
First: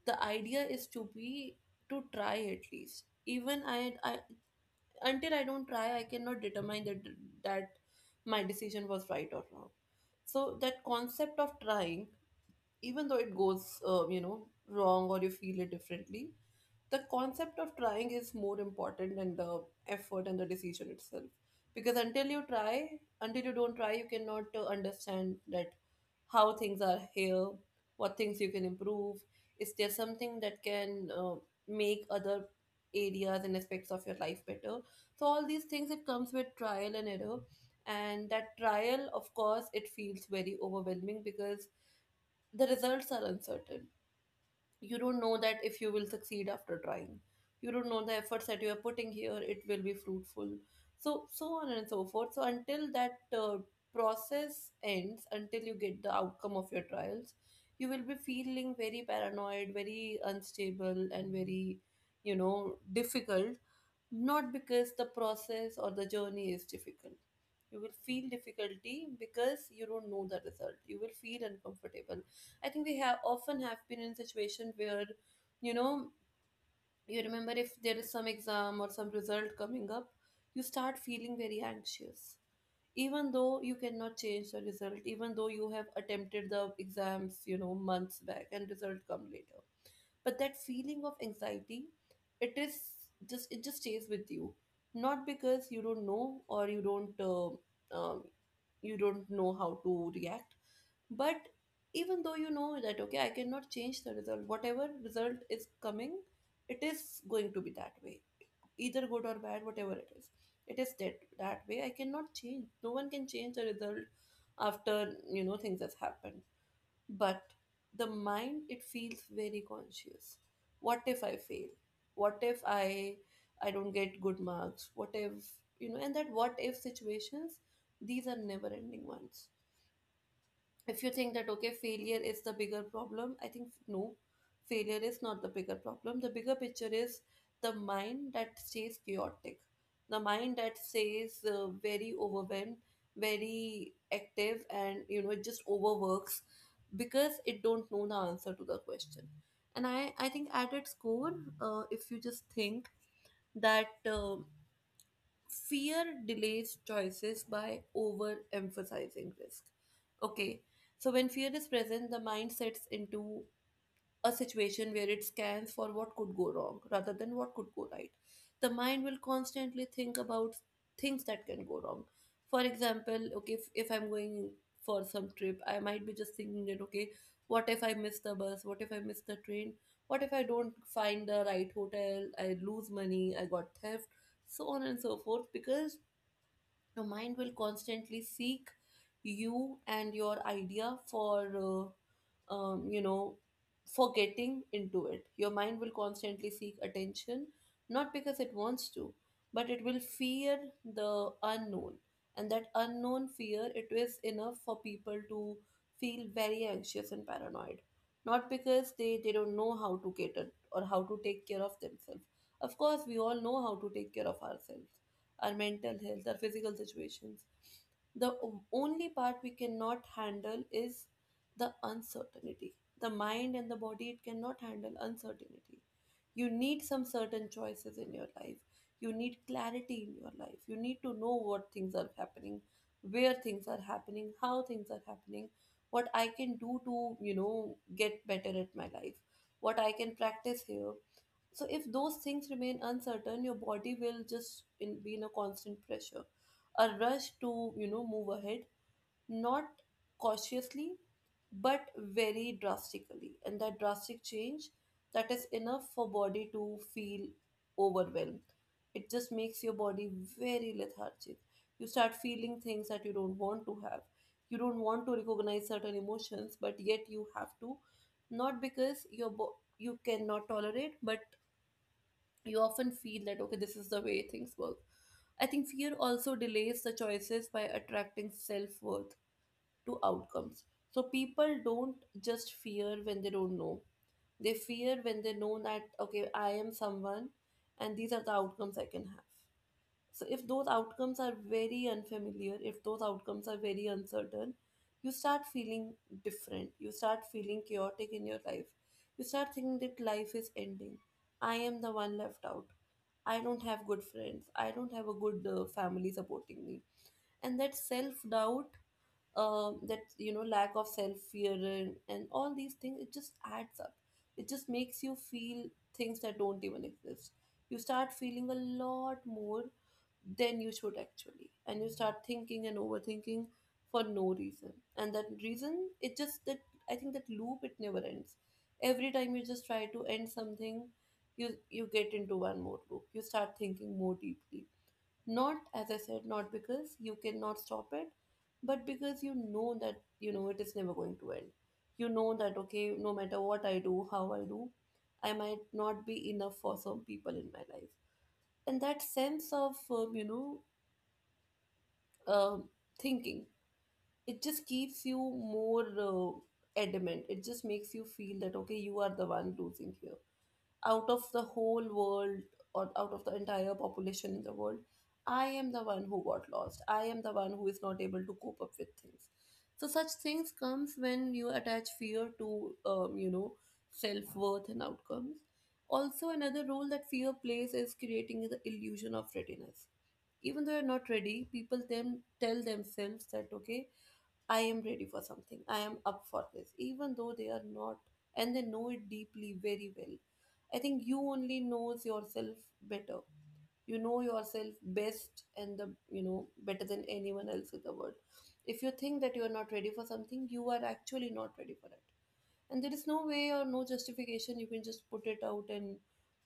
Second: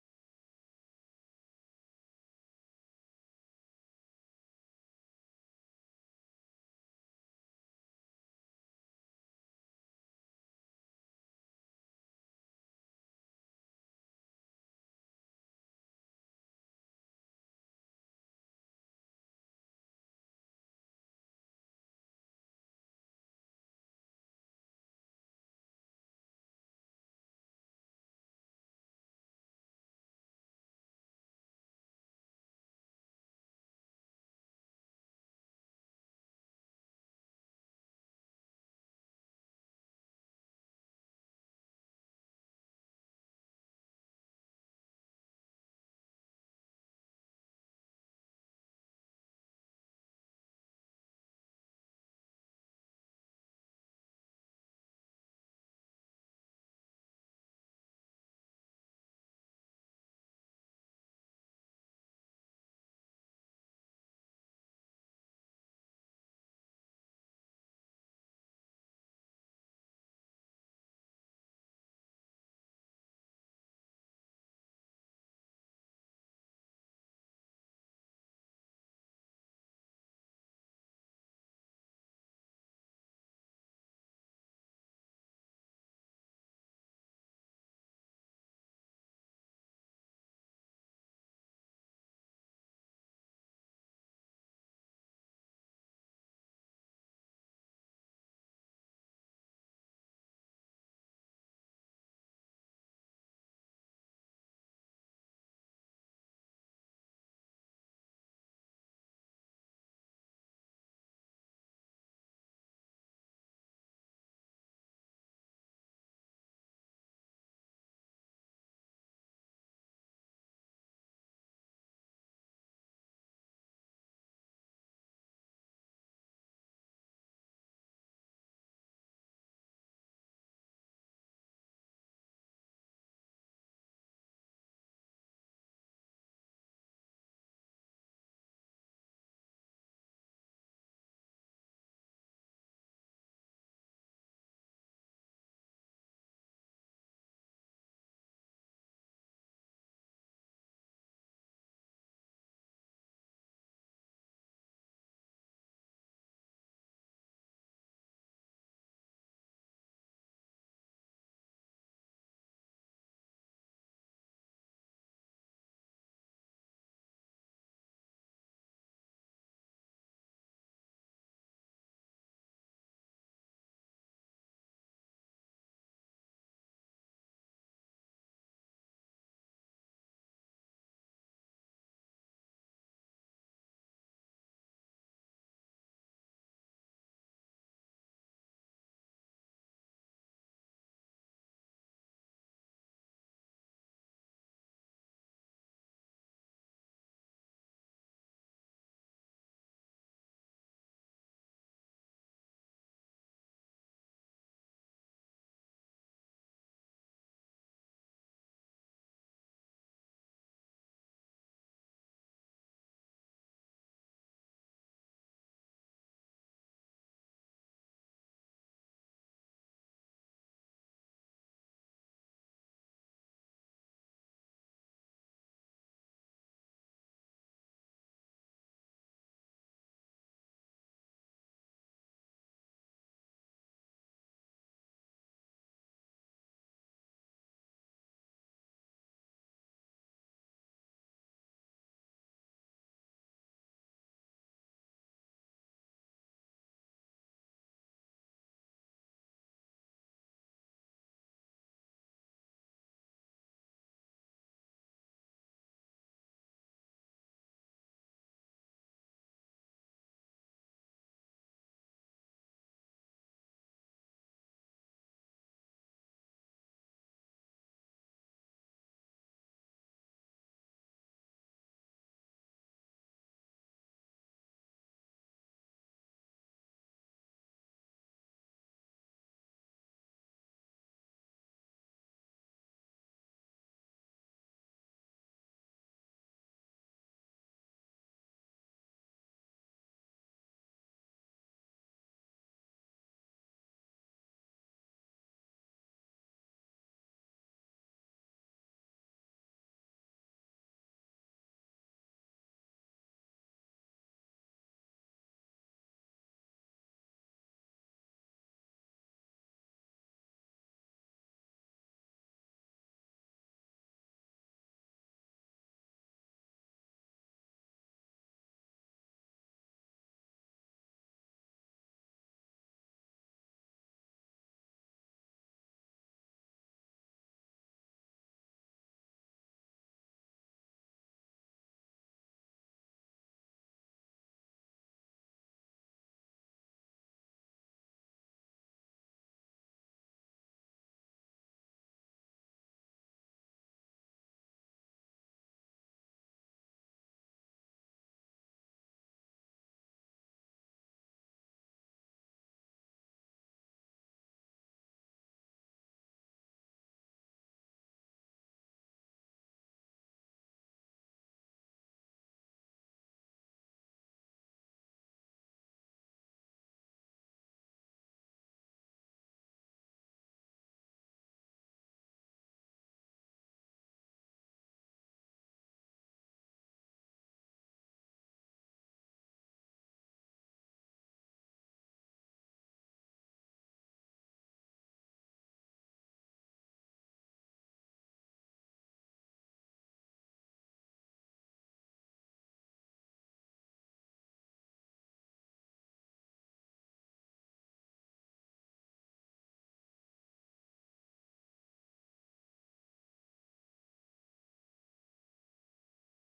Speaker 1: The idea is to be, to try at least. Even I until I don't try, I cannot determine that that my decision was right or wrong. So that concept of trying, even though it goes, wrong, or you feel it differently, the concept of trying is more important than the effort and the decision itself. Because until you try, until you don't try, you cannot understand that how things are here, what things you can improve. Is there something that can make other areas and aspects of your life better? So all these things, it comes with trial and error, and that trial, of course, it feels very overwhelming because the results are uncertain. You don't know that if you will succeed after trying. You don't know the efforts that you are putting here, it will be fruitful. So so on and so forth. So until that process ends, until you get the outcome of your trials, you will be feeling very paranoid, very unstable, and very, you know, difficult. Not because the process or the journey is difficult. You will feel difficulty because you don't know the result. You will feel uncomfortable. I think we have often have been in situation where, you know, you remember if there is some exam or some result coming up, you start feeling very anxious. Even though you cannot change the result, even though you have attempted the exams, you know, months back, and result come later, but that feeling of anxiety, it is, just stays with you. Not because you don't know, or um, you don't know how to react, but even though you know that, okay, I cannot change the result, whatever result is coming, it is going to be that way, either good or bad, whatever it is, it is that way. I cannot change, no one can change the result after, you know, things has happened. But the mind, it feels very conscious. What if I fail? What if I don't get good marks? What if, you know? And that what if situations, these are never ending ones. If you think that, okay, failure is the bigger problem, I think no. Failure is not the bigger problem. The bigger picture is the mind that stays chaotic, the mind that stays very overwhelmed, very active, and you know, it just overworks because it don't know the answer to the question. And I think at its core, if you just think that fear delays choices by overemphasizing risk. Okay, so when fear is present, the mind sets into a situation where it scans for what could go wrong rather than what could go right. The mind will constantly think about things that can go wrong. For example, okay, if I'm going for some trip, I might be just thinking that, okay, what if I miss the bus? What if I miss the train? What if I don't find the right hotel? I lose money, I got theft, so on and so forth, because your mind will constantly seek you and your idea for uh, um, you know for getting into it. Your mind will constantly seek attention, not because it wants to, but it will fear the unknown. And that unknown fear, it is enough for people to feel very anxious and paranoid. Not because they don't know how to cater, or how to take care of themselves. Of course, we all know how to take care of ourselves, our mental health, our physical situations. The o- only part we cannot handle is the uncertainty. The mind and the body, it cannot handle uncertainty. You need some certain choices in your life. You need clarity in your life. You need to know what things are happening, where things are happening, how things are happening, what I can do to, you know, get better at my life, what I can practice here. So if those things remain uncertain, your body will just in, be in a constant pressure, a rush to, you know, move ahead, not cautiously, but very drastically. And that drastic change, that is enough for body to feel overwhelmed. It just makes your body very lethargic. You start feeling things that you don't want to have. You don't want to recognize certain emotions, but yet you have to, not because you cannot tolerate, but you often feel that, okay, this is the way things work. I think fear also delays the choices by attracting self-worth to outcomes. So people don't just fear when they don't know, they fear when they know that, okay, I am someone, and these are the outcomes I can have. So if those outcomes are very unfamiliar, if those outcomes are very uncertain, you start feeling different. You start feeling chaotic in your life. You start thinking that life is ending. I am the one left out. I don't have good friends. I don't have a good family supporting me. And that self doubt, that lack of self fear, and all these things, it just adds up. It just makes you feel things that don't even exist. You start feeling a lot more than you should, actually, and you start thinking and overthinking for no reason, and that reason, it just that. I think that loop, it never ends. Every time you just try to end something, you get into one more loop, you start thinking more deeply. Not, as I said, not because you cannot stop it, but because you know that you know it is never going to end. You know that, okay, no matter what I do, how I do, I might not be enough for some people in my life. And that sense of um thinking. It just keeps you more adamant. It just makes you feel that, okay, you are the one losing here out of the whole world, or out of the entire population in the world. I am the one who got lost. I am the one who is not able to cope up with things. So such things comes when you attach fear to self-worth and outcomes. Also, another role that fear plays is creating the illusion of readiness. Even though you're not ready, people then tell themselves that, okay, I am ready for something. I am up for this, even though they are not, and they know it deeply, very well. I think you only knows yourself better. You know yourself best, and the you know better than anyone else in the world. If you think that you are not ready for something, you are actually not ready for it. And there is no way or no justification you can just put it out and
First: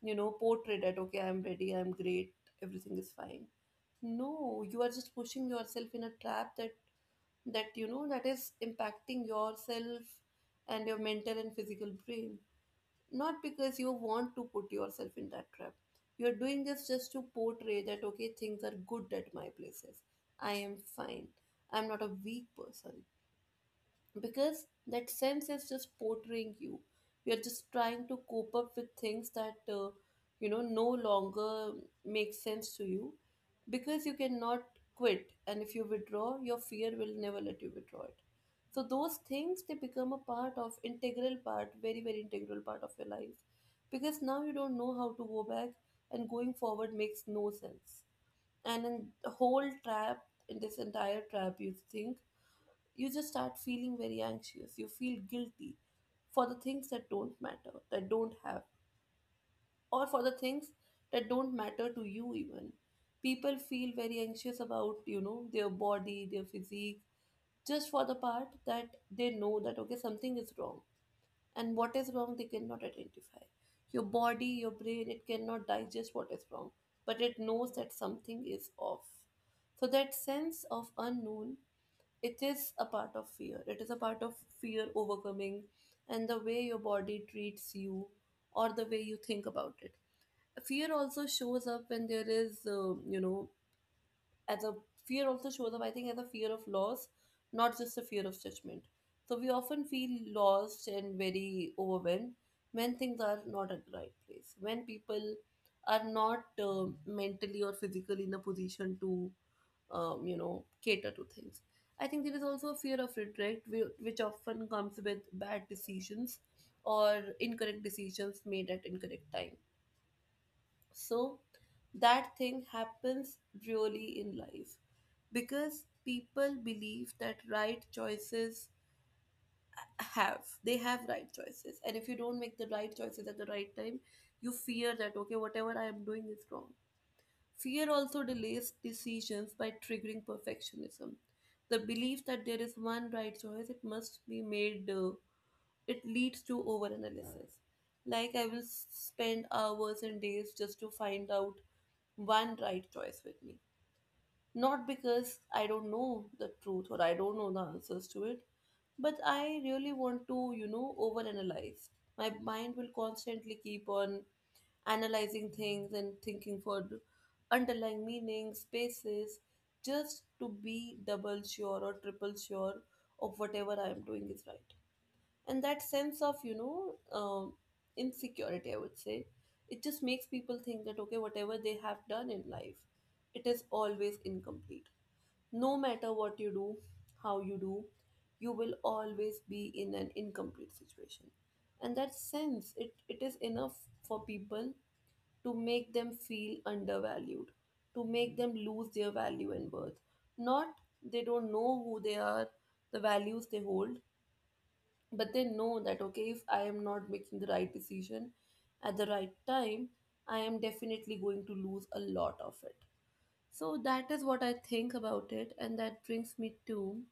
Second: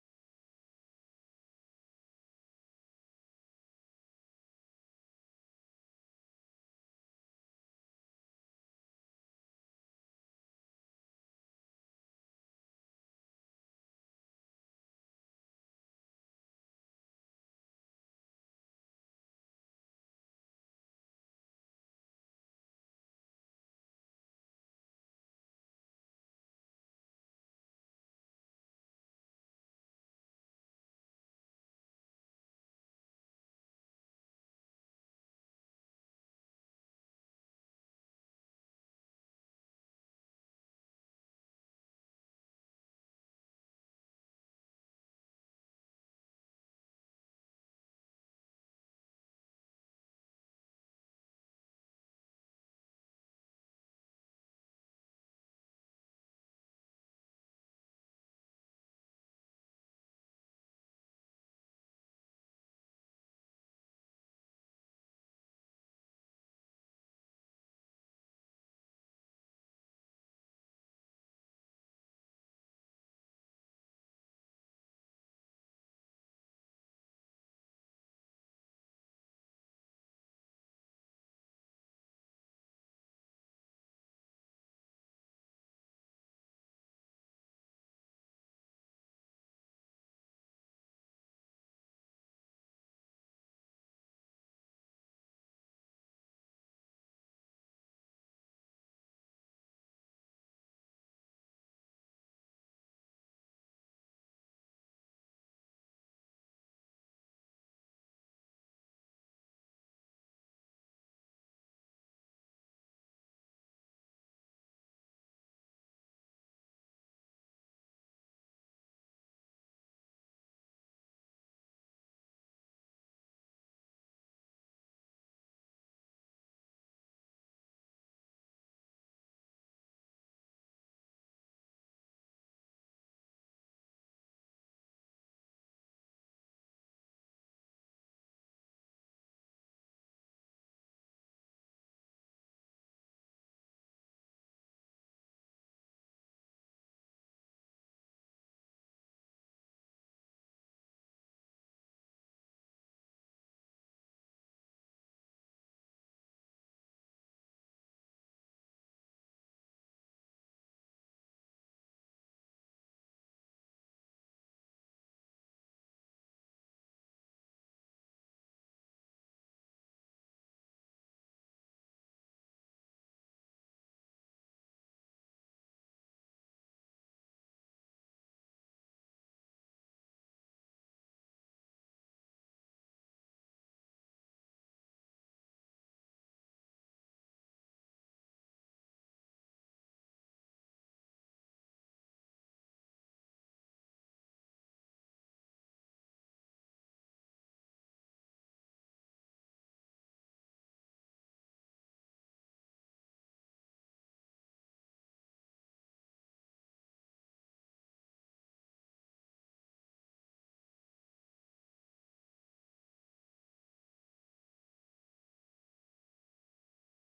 Speaker 1: portray that, okay, I'm ready, I'm great, everything is fine. No, you are just pushing yourself in a trap that is impacting yourself and your mental and physical brain. Not because you want to put yourself in that trap, you're doing this just to portray that, okay, things are good at my places. I am fine. I'm not a weak person. Because that sense is just portraying you're just trying to cope up with things that no longer make sense to you. Because you cannot quit, and if you withdraw, your fear will never let you withdraw it. So those things, they become a part of integral part, very very integral part of your life. Because now you don't know how to go back, and going forward makes no sense. And in the whole trap, in this entire trap, you think you just start feeling very anxious. You feel guilty for the things that don't matter, that don't have, or for the things that don't matter to you, even. People feel very anxious about their body, their physique, just for the part that they know that, okay, something is wrong. And what is wrong, they cannot identify. Your body, your brain, it cannot digest what is wrong, but it knows that something is off. So that sense of unknown, it is a part of fear. It is a part of fear overcoming, and the way your body treats you or the way you think about it. Fear also shows up when there is, as a fear also shows up, I think, as a fear of loss, not just a fear of judgment. So we often feel lost and very overwhelmed when things are not at the right place, when people are not mentally or physically in a position to cater to things. I think there is also a fear of regret, which often comes with bad decisions or incorrect decisions made at incorrect time. So that thing happens really in life because people believe that right choices have they have right choices, and if you don't make the right choices at the right time, you fear that, okay, whatever I am doing is wrong. Fear also delays decisions by triggering perfectionism. The belief that there is one right choice, it must be made, it leads to overanalysis. Like, I will spend hours and days just to find out one right choice with me. Not because I don't know the truth or I don't know the answers to it, but I really want to, overanalyze. My mind will constantly keep on analyzing things and thinking for underlying meanings, spaces, just to be double sure or triple sure of whatever I am doing is right. And that sense of, insecurity, I would say, it just makes people think that, okay, whatever they have done in life, it is always incomplete. No matter what you do, how you do, you will always be in an incomplete situation, and that sense it is enough for people to make them feel undervalued, to make them lose their value and worth. Not, they don't know who they are, the values they hold, but they know that, okay, if I am not making the right decision at the right time, I am definitely going to lose a lot of it. So that is what I think about it, and that brings me to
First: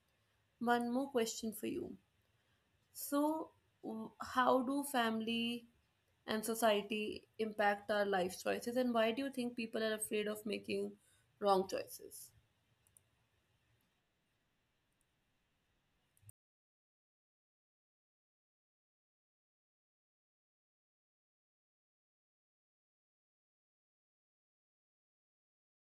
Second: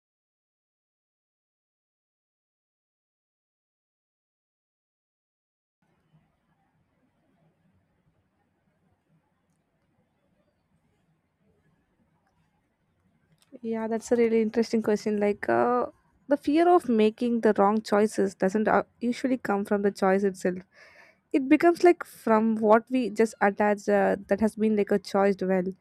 Speaker 1: one more question for you. So, how do family and society impact our life choices, and why do you think people are afraid of making wrong choices?
Speaker 2: Yeah, that's a really interesting question. The fear of making the wrong choices doesn't usually come from the choice itself. It becomes like from what we just attached that has been like a choice well.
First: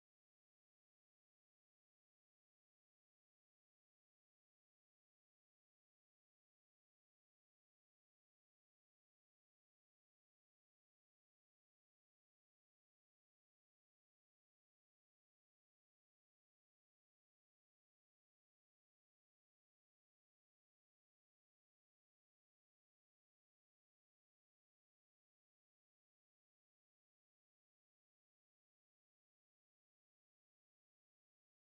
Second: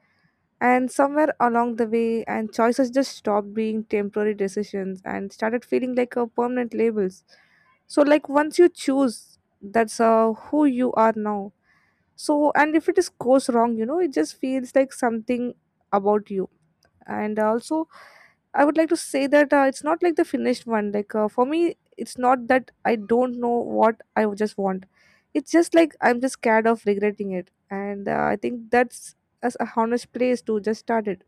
Speaker 2: And somewhere along the way, and choices just stopped being temporary decisions and started feeling like a permanent labels. So, like once you choose, that's who you are now. So, and if it is goes wrong, you know, it just feels like something about you. And also, I would like to say that it's not like the finished one. For me, it's not that I don't know what I would just want. It's just like I'm just scared of regretting it, and I think that's as a honest place to just start it.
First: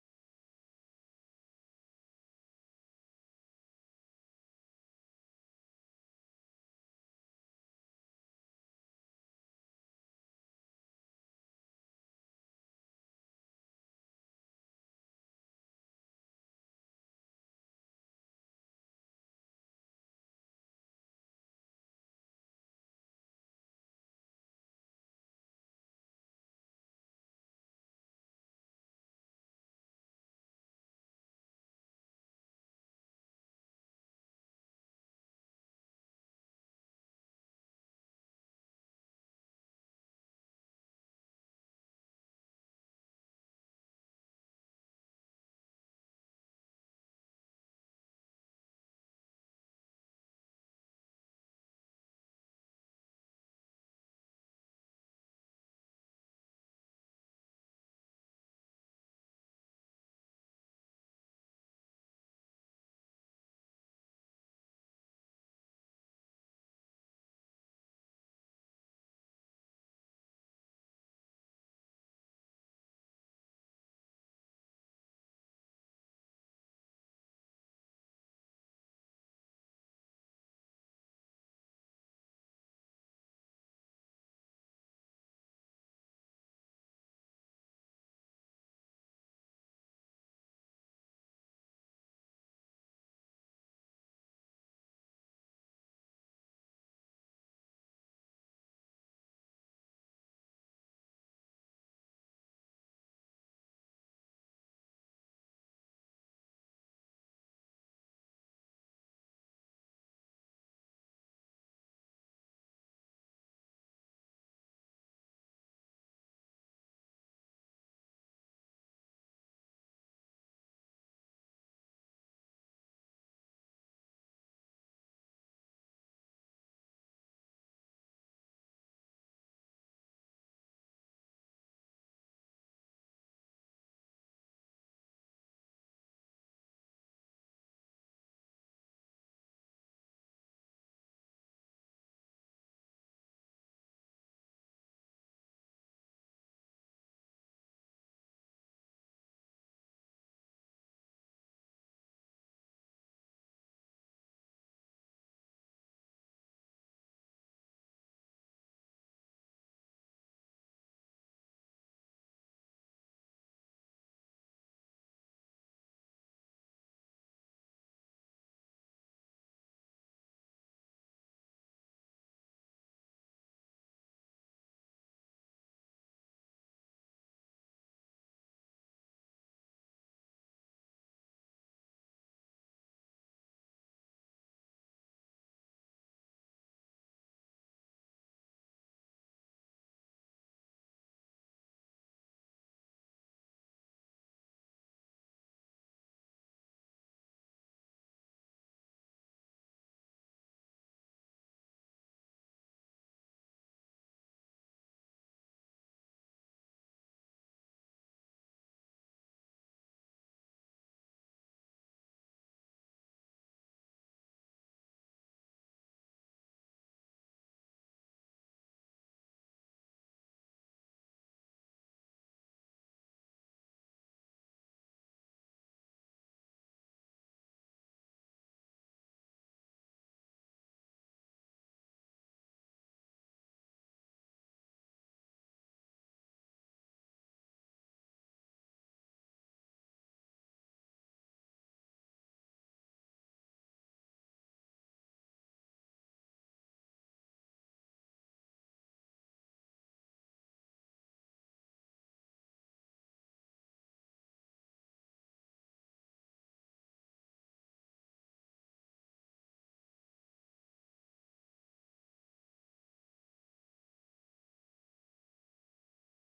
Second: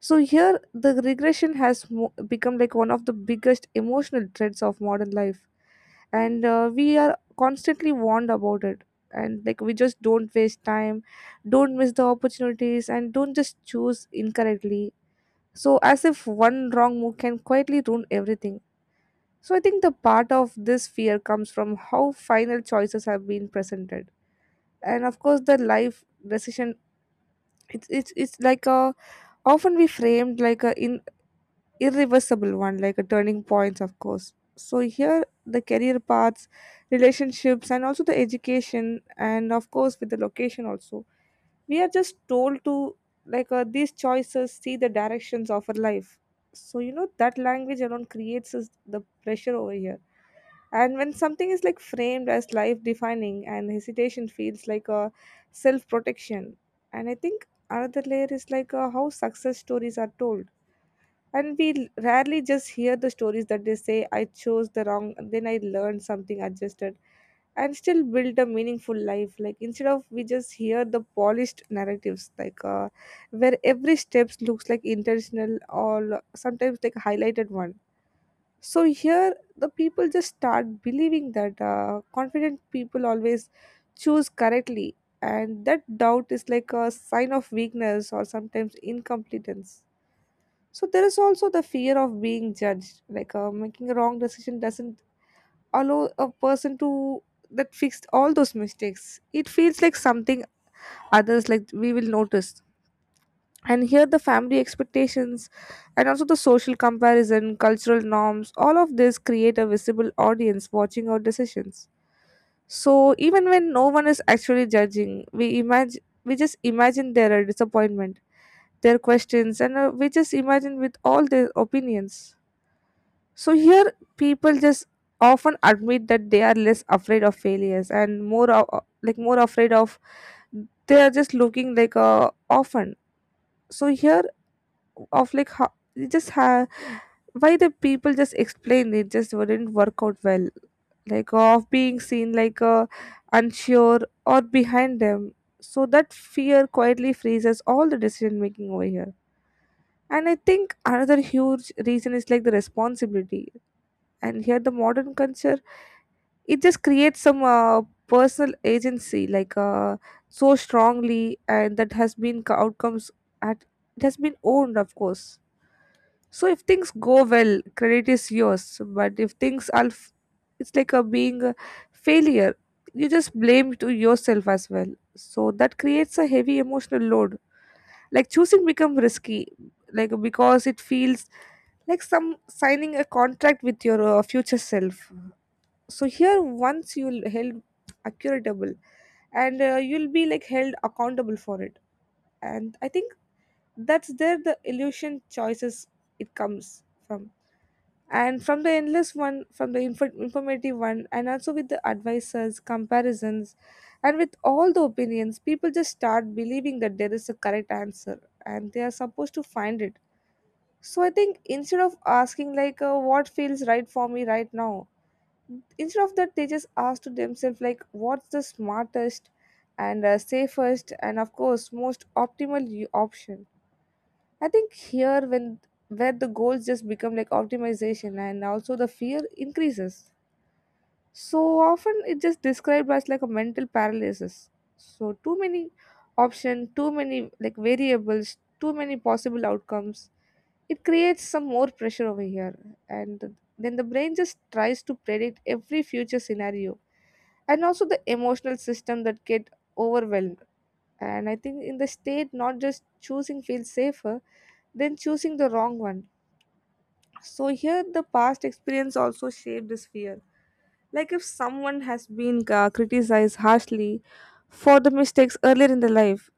Speaker 2: So here, the regression has become like one of the biggest emotional threats of modern life, and we are constantly warned about it. And like we just don't waste time, don't miss the opportunities, and don't just choose incorrectly. So as if one wrong move can quietly ruin everything. So I think the part of this fear comes from how final choices have been presented, and of course the life decision. It's like a often we framed like a in irreversible one, like a turning points, of course. So here the career paths, relationships, and also the education, and of course with the location also. We are just told to these choices see the directions of our life. So you know that language alone creates us the pressure over here. And when something is like framed as life defining, and hesitation feels like a self protection. And I think another layer is like how success stories are told, and we rarely just hear the stories that they say I chose the wrong, then I learned something adjusted and still built a meaningful life, like instead of we just hear the polished narratives where every steps looks like intentional or sometimes like highlighted one. So here the people just start believing that confident people always choose correctly, and that doubt is like a sign of weakness or sometimes incompetence. So there is also the fear of being judged, like making a wrong decision doesn't allow a person to that fixed all those mistakes. It feels like something others like we will notice. And here the family expectations and also the social comparison, cultural norms, all of this create a visible audience watching our decisions. So even when no one is actually judging, we just imagine their disappointment, their questions, and we just imagine with all their opinions. So here, people just often admit that they are less afraid of failures and more of, like more afraid of they are just looking like often. So here, of like how it just ha why the people just explain it just wouldn't work out well, like of being seen like unsure or behind them. So that fear quietly freezes all the decision making over here. And I think another huge reason is like the responsibility, and here the modern culture, it just creates some personal agency, like so strongly, and that has been outcomes at it has been owned, of course. So if things go well, credit is yours. But if things are, it's like a being a failure. You just blame to yourself as well. So that creates a heavy emotional load. Like choosing become risky, like because it feels like some signing a contract with your future self. So here once you'll held accountable, and you'll be like held accountable for it. And I think that's there the illusion choices, it comes from, and from the endless one, from the informative one, and also with the advisors comparisons, and with all the opinions people just start believing that there is a correct answer and they are supposed to find it. So I think instead of asking like what feels right for me right now, instead of that they just ask to themselves like what's the smartest and safest and of course most optimal option. I think here when where the goals just become like optimization, and also the fear increases. So often it just described as like a mental paralysis. So too many option, too many like variables, too many possible outcomes, it creates some more pressure over here. And then the brain just tries to predict every future scenario, and also the emotional system that get overwhelmed. And I think in the state not just choosing feels safer than choosing the wrong one. So here the past experience also shaped this fear, like if someone has been criticized harshly for the mistakes earlier in the life,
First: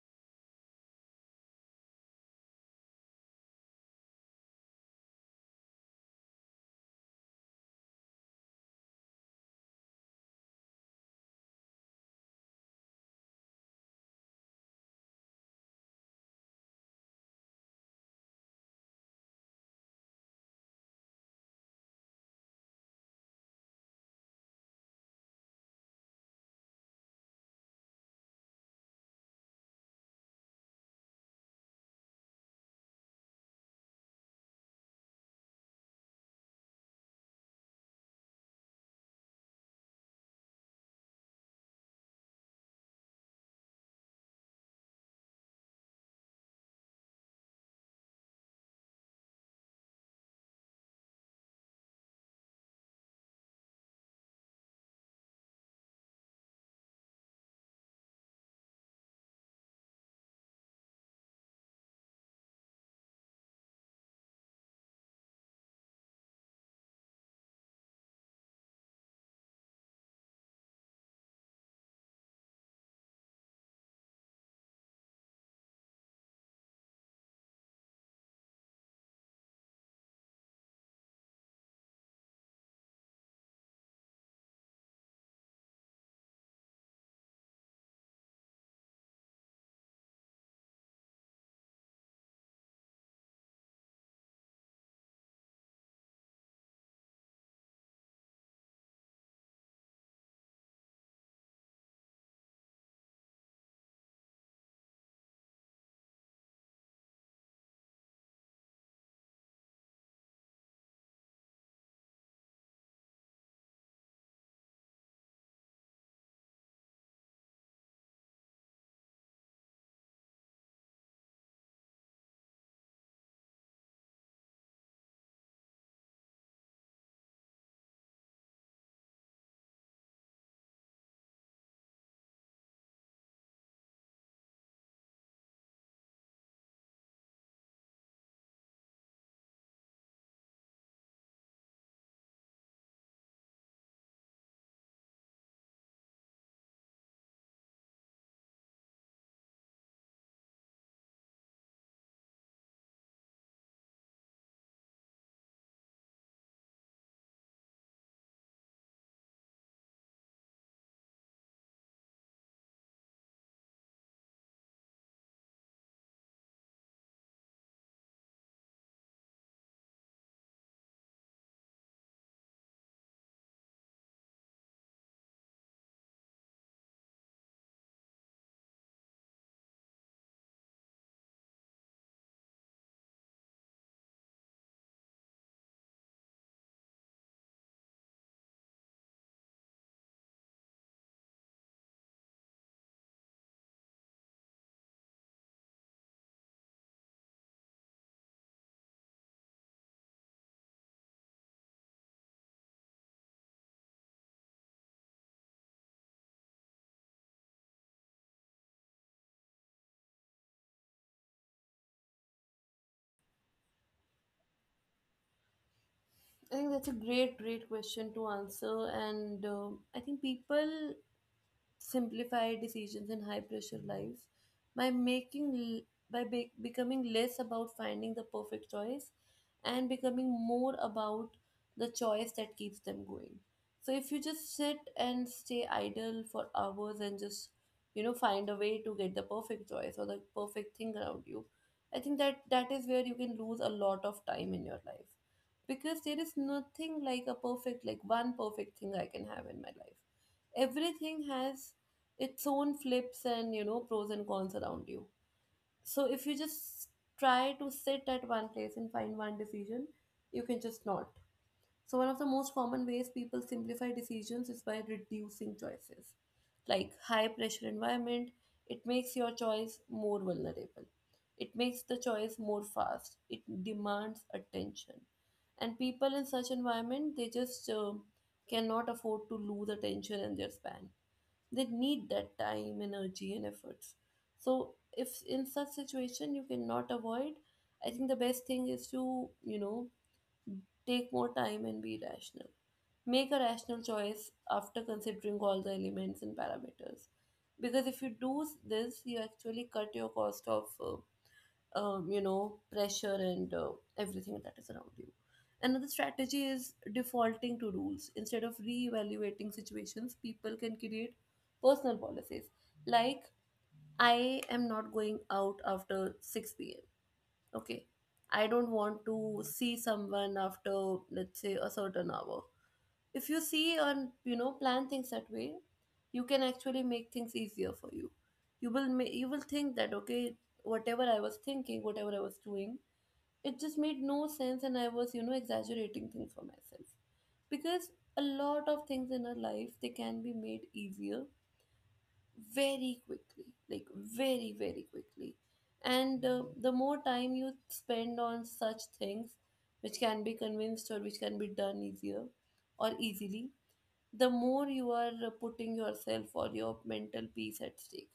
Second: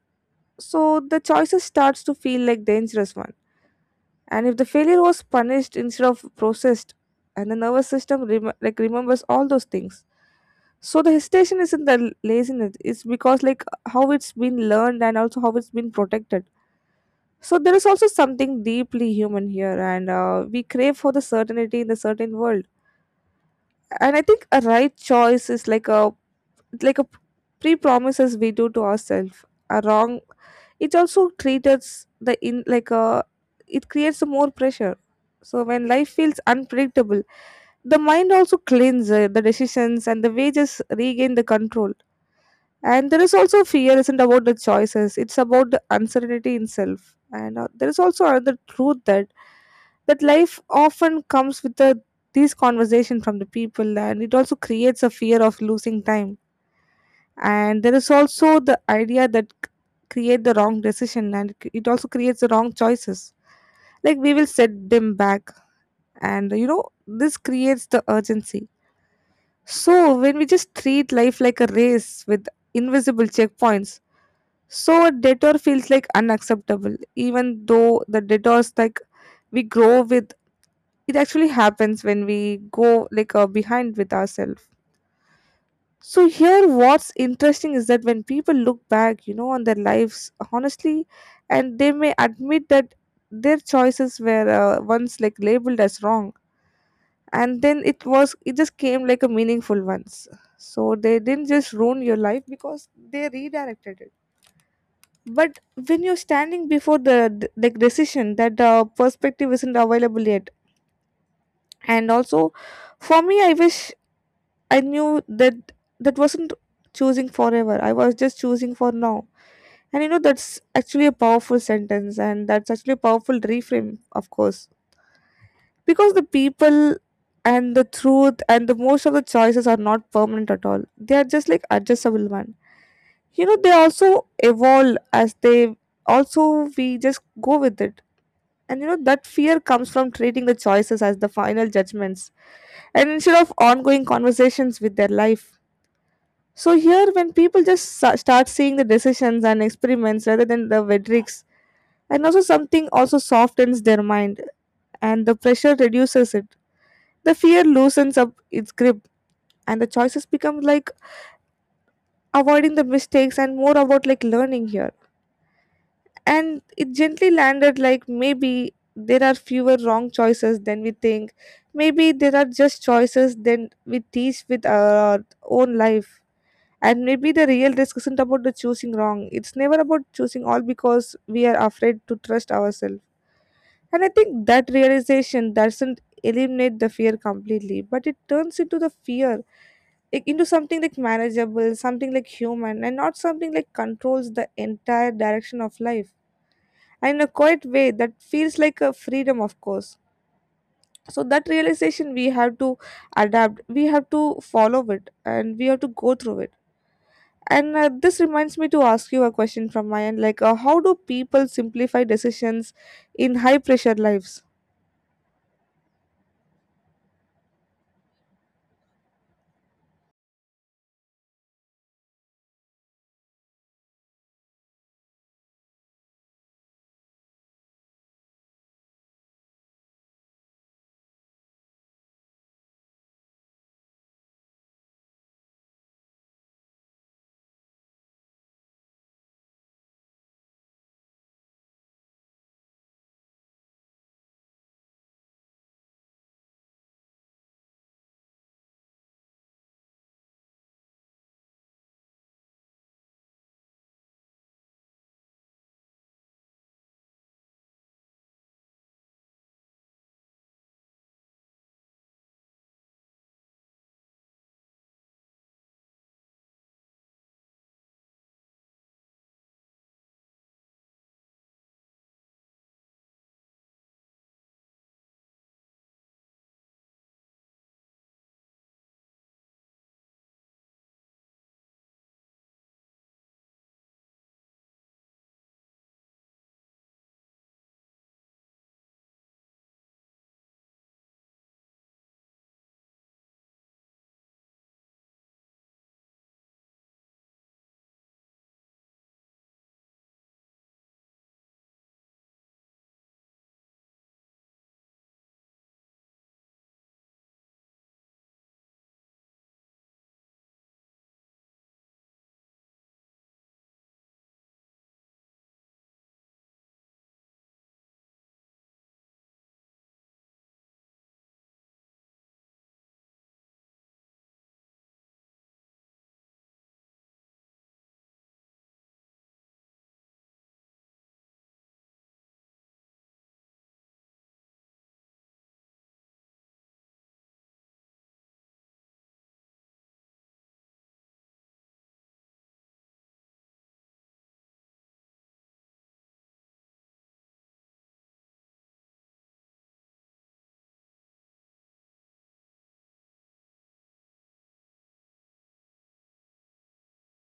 Speaker 2: so the choices starts to feel like dangerous one. And if the failure was punished instead of processed, and the nervous system like remembers all those things. So the hesitation isn't the laziness. It's because like how it's been learned and also how it's been protected. So there is also something deeply human here, and we crave for the certainty in the certain world. And I think a right choice is like a pre-promises we do to ourselves. A wrong, it also treats the in like a it creates a more pressure. So when life feels unpredictable, the mind also cleans the decisions and the wages regain the control. And there is also fear isn't about the choices, it's about the uncertainty in self. And there is also another truth that that life often comes with the, these conversation from the people, and it also creates a fear of losing time. And there is also the idea that create the wrong decision and it also creates the wrong choices. Like we will set them back, and you know this creates the urgency. So when we just treat life like a race with invisible checkpoints, so a detour feels like unacceptable, even though the detours like we grow with it actually happens when we go like behind with ourselves. So here, what's interesting is that when people look back, you know, on their lives honestly, and they may admit that their choices were once like labeled as wrong, and then it was it just came like a meaningful ones. So they didn't just ruin your life because they redirected it. But when you're standing before the like decision that perspective isn't available yet. And also for me I wish I knew that that wasn't choosing forever, I was just choosing for now. And you know that's actually a powerful sentence, and that's actually a powerful reframe, of course, because the people and the truth and the most of the choices are not permanent at all, they are just like adjustable one. You know they also evolve as they also we just go with it. And you know, that fear comes from treating the choices as the final judgments and instead of ongoing conversations with their life. So, here, when people just start seeing the decisions and experiments rather than the verdicts, and also something also softens their mind and the pressure reduces it. The fear loosens up its grip, and the choices become like avoiding the mistakes and more about like learning here. And it gently landed like maybe there are fewer wrong choices than we think. Maybe there are just choices than we teach with our own life. And maybe the real risk isn't about the choosing wrong. It's never about choosing all because we are afraid to trust ourselves. And I think that realization doesn't eliminate the fear completely, but it turns into the fear like into something like manageable, something like human, and not something like controls the entire direction of life. And in a quiet way that feels like a freedom, of course. So that realization we have to adapt, we have to follow it, and we have to go through it. And this reminds me to ask you a question from my end, like how do people simplify decisions in high pressure lives?
Speaker 1: I think that's a great, great question to answer, and I think people simplify decisions in high pressure lives by making l- by be- becoming less about finding the perfect choice and becoming more about the choice that keeps them going. So if you just sit and stay idle for hours and just find a way to get the perfect choice or the perfect thing around you, I think that that is where you can lose a lot of time in your life, because there is nothing like one perfect thing I can have in my life. Everything has its own flips and, pros and cons around you. So if you just try to sit at one place and find one decision, you can just not. So one of the most common ways people simplify decisions is by reducing choices. Like, high pressure environment, it makes your choice more vulnerable, it makes the choice more fast, it demands attention. And people in such environment, they just cannot afford to lose attention and their span. They need that time, energy and efforts. So if in such situation you cannot avoid, I think the best thing is to, you know take more time and be rational. Make a rational choice after considering all the elements and parameters, because if you do this, you actually cut your cost of pressure and everything that is around you. Another strategy is defaulting to rules instead of reevaluating situations. People can create personal policies, like, I am not going out after 6 p.m. Okay, I don't want to see someone after, let's say, a certain hour. If you see and, plan things that way, you can actually make things easier for you. You will you will think that, okay, whatever I was thinking, whatever I was doing, it just made no sense, and I was, exaggerating things for myself. Because a lot of things in our life, they can be made easier very quickly. Like, very very quickly. And the more time you spend on such things which can be convinced or which can be done easier or easily, the more you are putting yourself or your mental peace at stake.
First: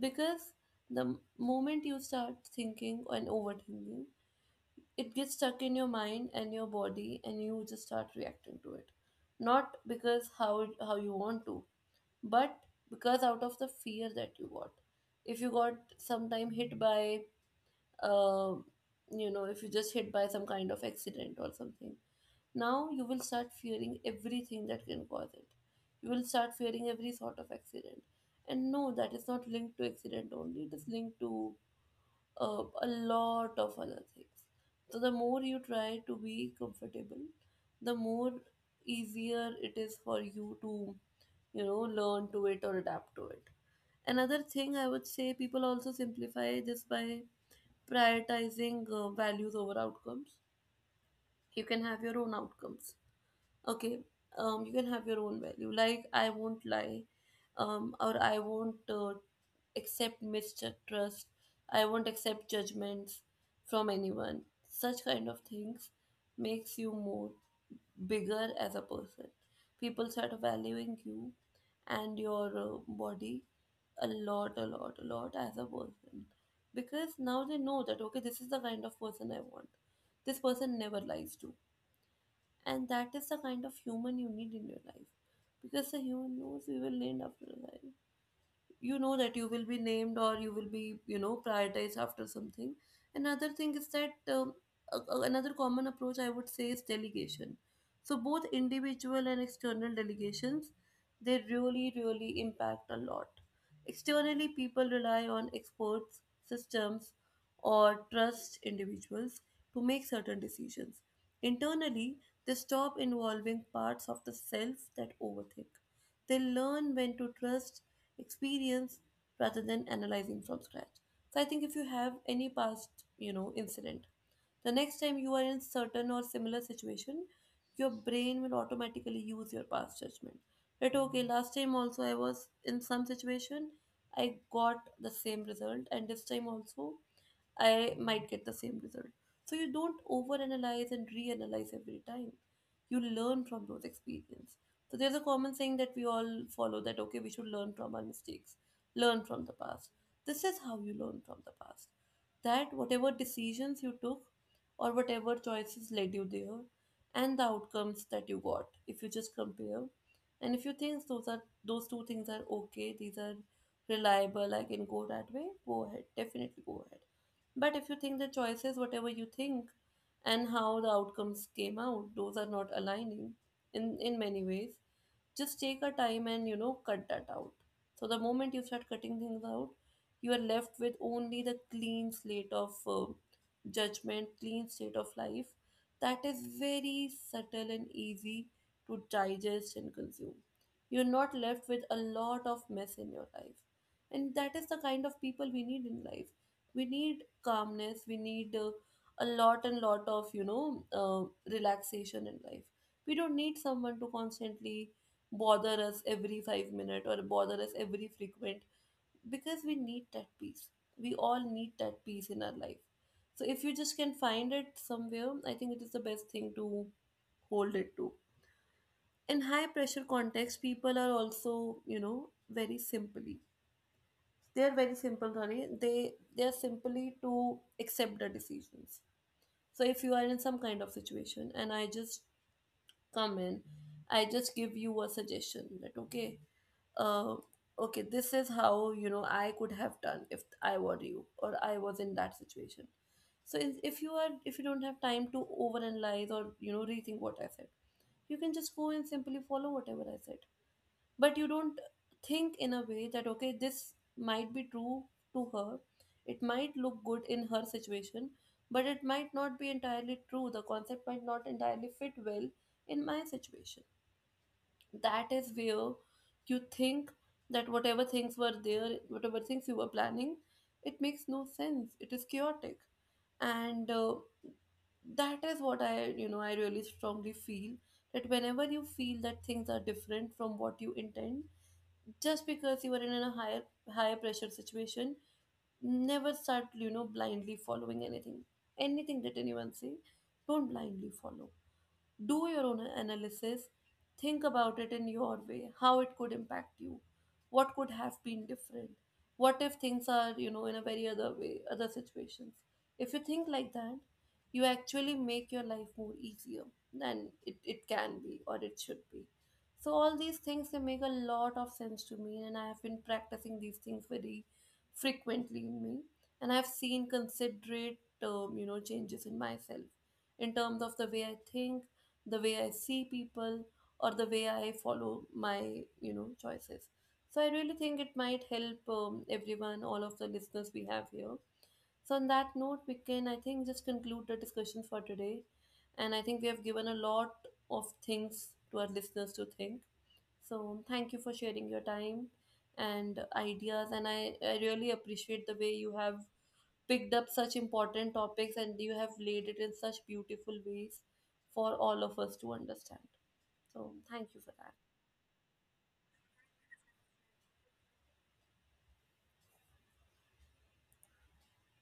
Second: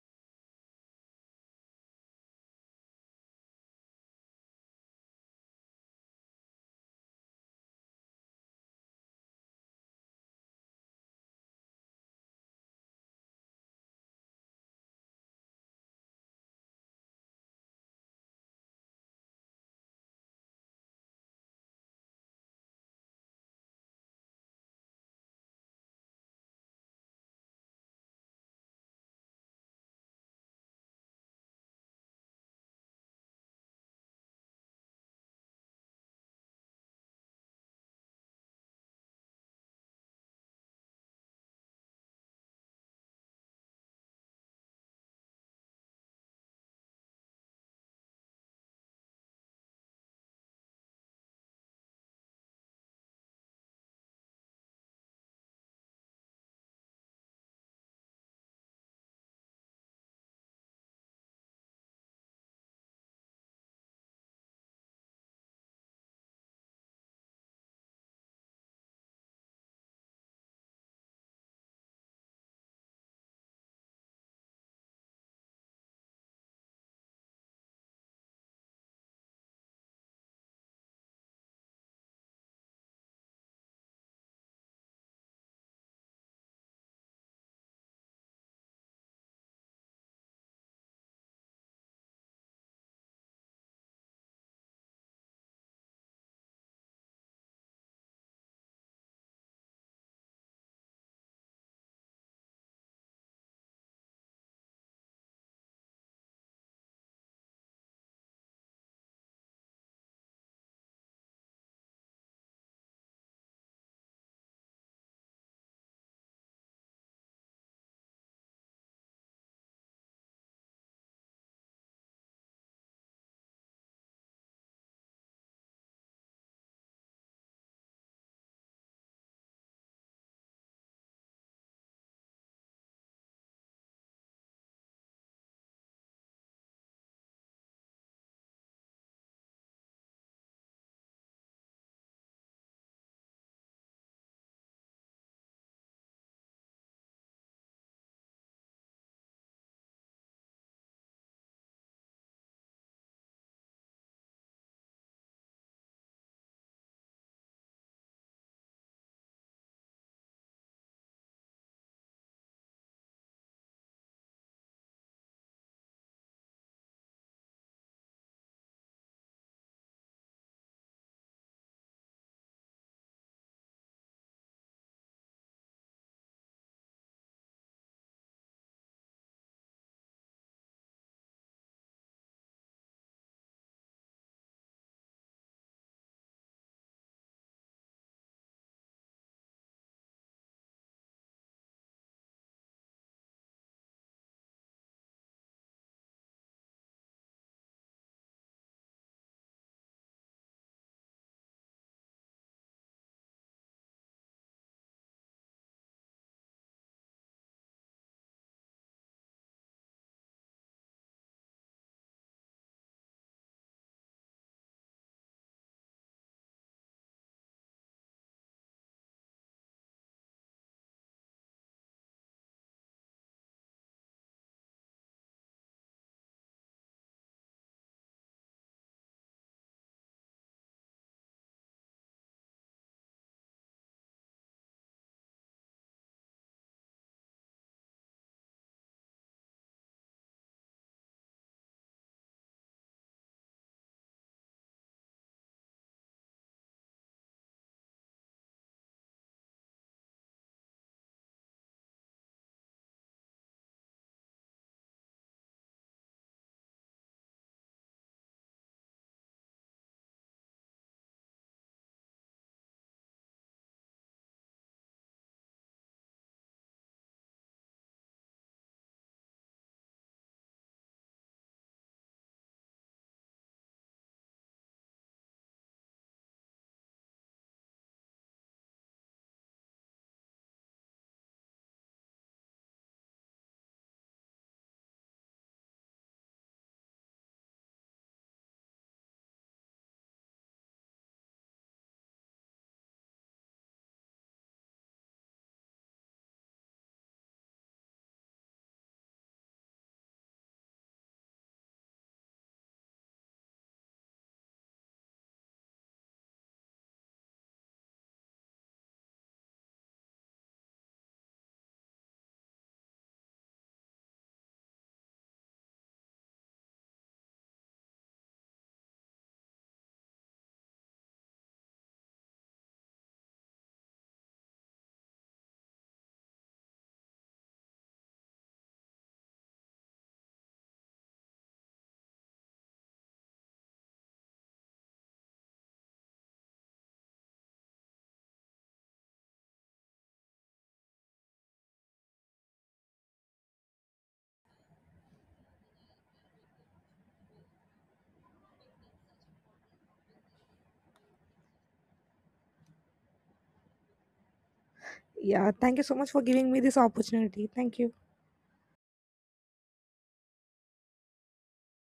Speaker 1: Because the moment you start thinking and overthinking, it gets stuck in your mind and your body, and you just start reacting to it. Not because how you want to, but because out of the fear that you got. If you got sometime hit by uh, if you just hit by some kind of accident or something, now you will start fearing everything that can cause it. You will start fearing every sort of accident. And no, that is not linked to accident only, it is linked to a lot of other things. So the more you try to be comfortable, the more easier it is for you to, you know, learn to it or adapt to it. Another thing I would say, people also simplify this by prioritizing values over outcomes. You can have your own outcomes. Okay, you can have your own value. Like I won't lie, or I won't accept mistrust. I won't accept judgments from anyone. Such kind of things makes you more bigger as a person. People start valuing you and your body a lot, a lot, a lot as a person, because now they know that okay, this is the kind of person I want. This person never lies to, and that is the kind of human you need in your life, because the human knows we will end after life. You know that you will be named or you will be, you know, prioritized after something. Another thing is that another common approach I would say is delegation. So both individual and external delegations, they really really impact a lot. Externally, people rely on experts, systems, or trust individuals to make certain decisions. Internally, they stop involving parts of the self that overthink. They learn when to trust experience rather than analyzing from scratch. So I think if you have any past, you know, incident, the next time you are in certain or similar situation, your brain will automatically use your past judgment. That okay, last time also I was in some situation, I got the same result, and this time also I might get the same result. So you don't overanalyze and reanalyze every time. You learn from those experience. So there's a common saying that we all follow, that okay, we should learn from our mistakes, learn from the past. This is how you learn from the past. That whatever decisions you took or whatever choices led you there and the outcomes that you got, if you just compare and if you think those are, those two things are okay, these are reliable, I can go that way, go ahead. Definitely go ahead. But if you think the choices, whatever you think, and how the outcomes came out, those are not aligning in many ways, just take a time and, you know, cut that out. So the moment you start cutting things out, you are left with only the clean slate of judgment, clean slate of life that is very subtle and easy to digest and consume. You're not left with a lot of mess in your life, and that is the kind of people we need in life. We need calmness, we need a lot and lot of, you know, relaxation in life. We don't need someone to constantly bother us every 5 minutes or bother us every frequent, because we need that peace. We all need that peace in our life. So if you just can find it somewhere, I think it is the best thing to hold it to. In high pressure context, people are also, you know, very simply. They are very simple, sorry. They are simply to accept the decisions. So if you are in some kind of situation and I just come in, I just give you a suggestion that okay, uh, okay, this is how, you know, I could have done if I were you or I was in that situation. So if you are, if you don't have time to overanalyze or, you know, rethink what I said, you can just go and simply follow whatever I said. But you don't think in a way that okay, this might be true to her, it might look good in her situation, but it might not be entirely true, the concept might not entirely fit well in my situation. That is where you think that whatever things were there, whatever things you were planning, it makes no sense, it is chaotic. And that is what I, you know, I really strongly feel, that whenever you feel that things are different from what you intend, just because you are in a higher pressure situation, never start, you know, blindly following anything, anything that anyone say. Don't blindly follow. Do your own analysis, think about it in your way, how it could impact you, what could have been different, what if things are, you know, in a very other way, other situations. If you think like that, you actually make your life more easier than it can be or it should be. So all these things, they make a lot of sense to me, and I have been practicing these things very frequently in me, and I've seen considerate you know, changes in myself in terms of the way I think, the way I see people, or the way I follow my, you know, choices. So I really think it might help everyone, all of the listeners we have here. So on that note, we can, I think, just conclude the discussion for today. And I think we have given a lot of things to our listeners to think. So thank you for sharing your time and ideas. And I really appreciate the way you have picked up such important topics and you have laid it in such beautiful ways for all of us to understand. So, thank you for that.
Speaker 2: Yeah, thank you so much for giving me this opportunity. Thank you.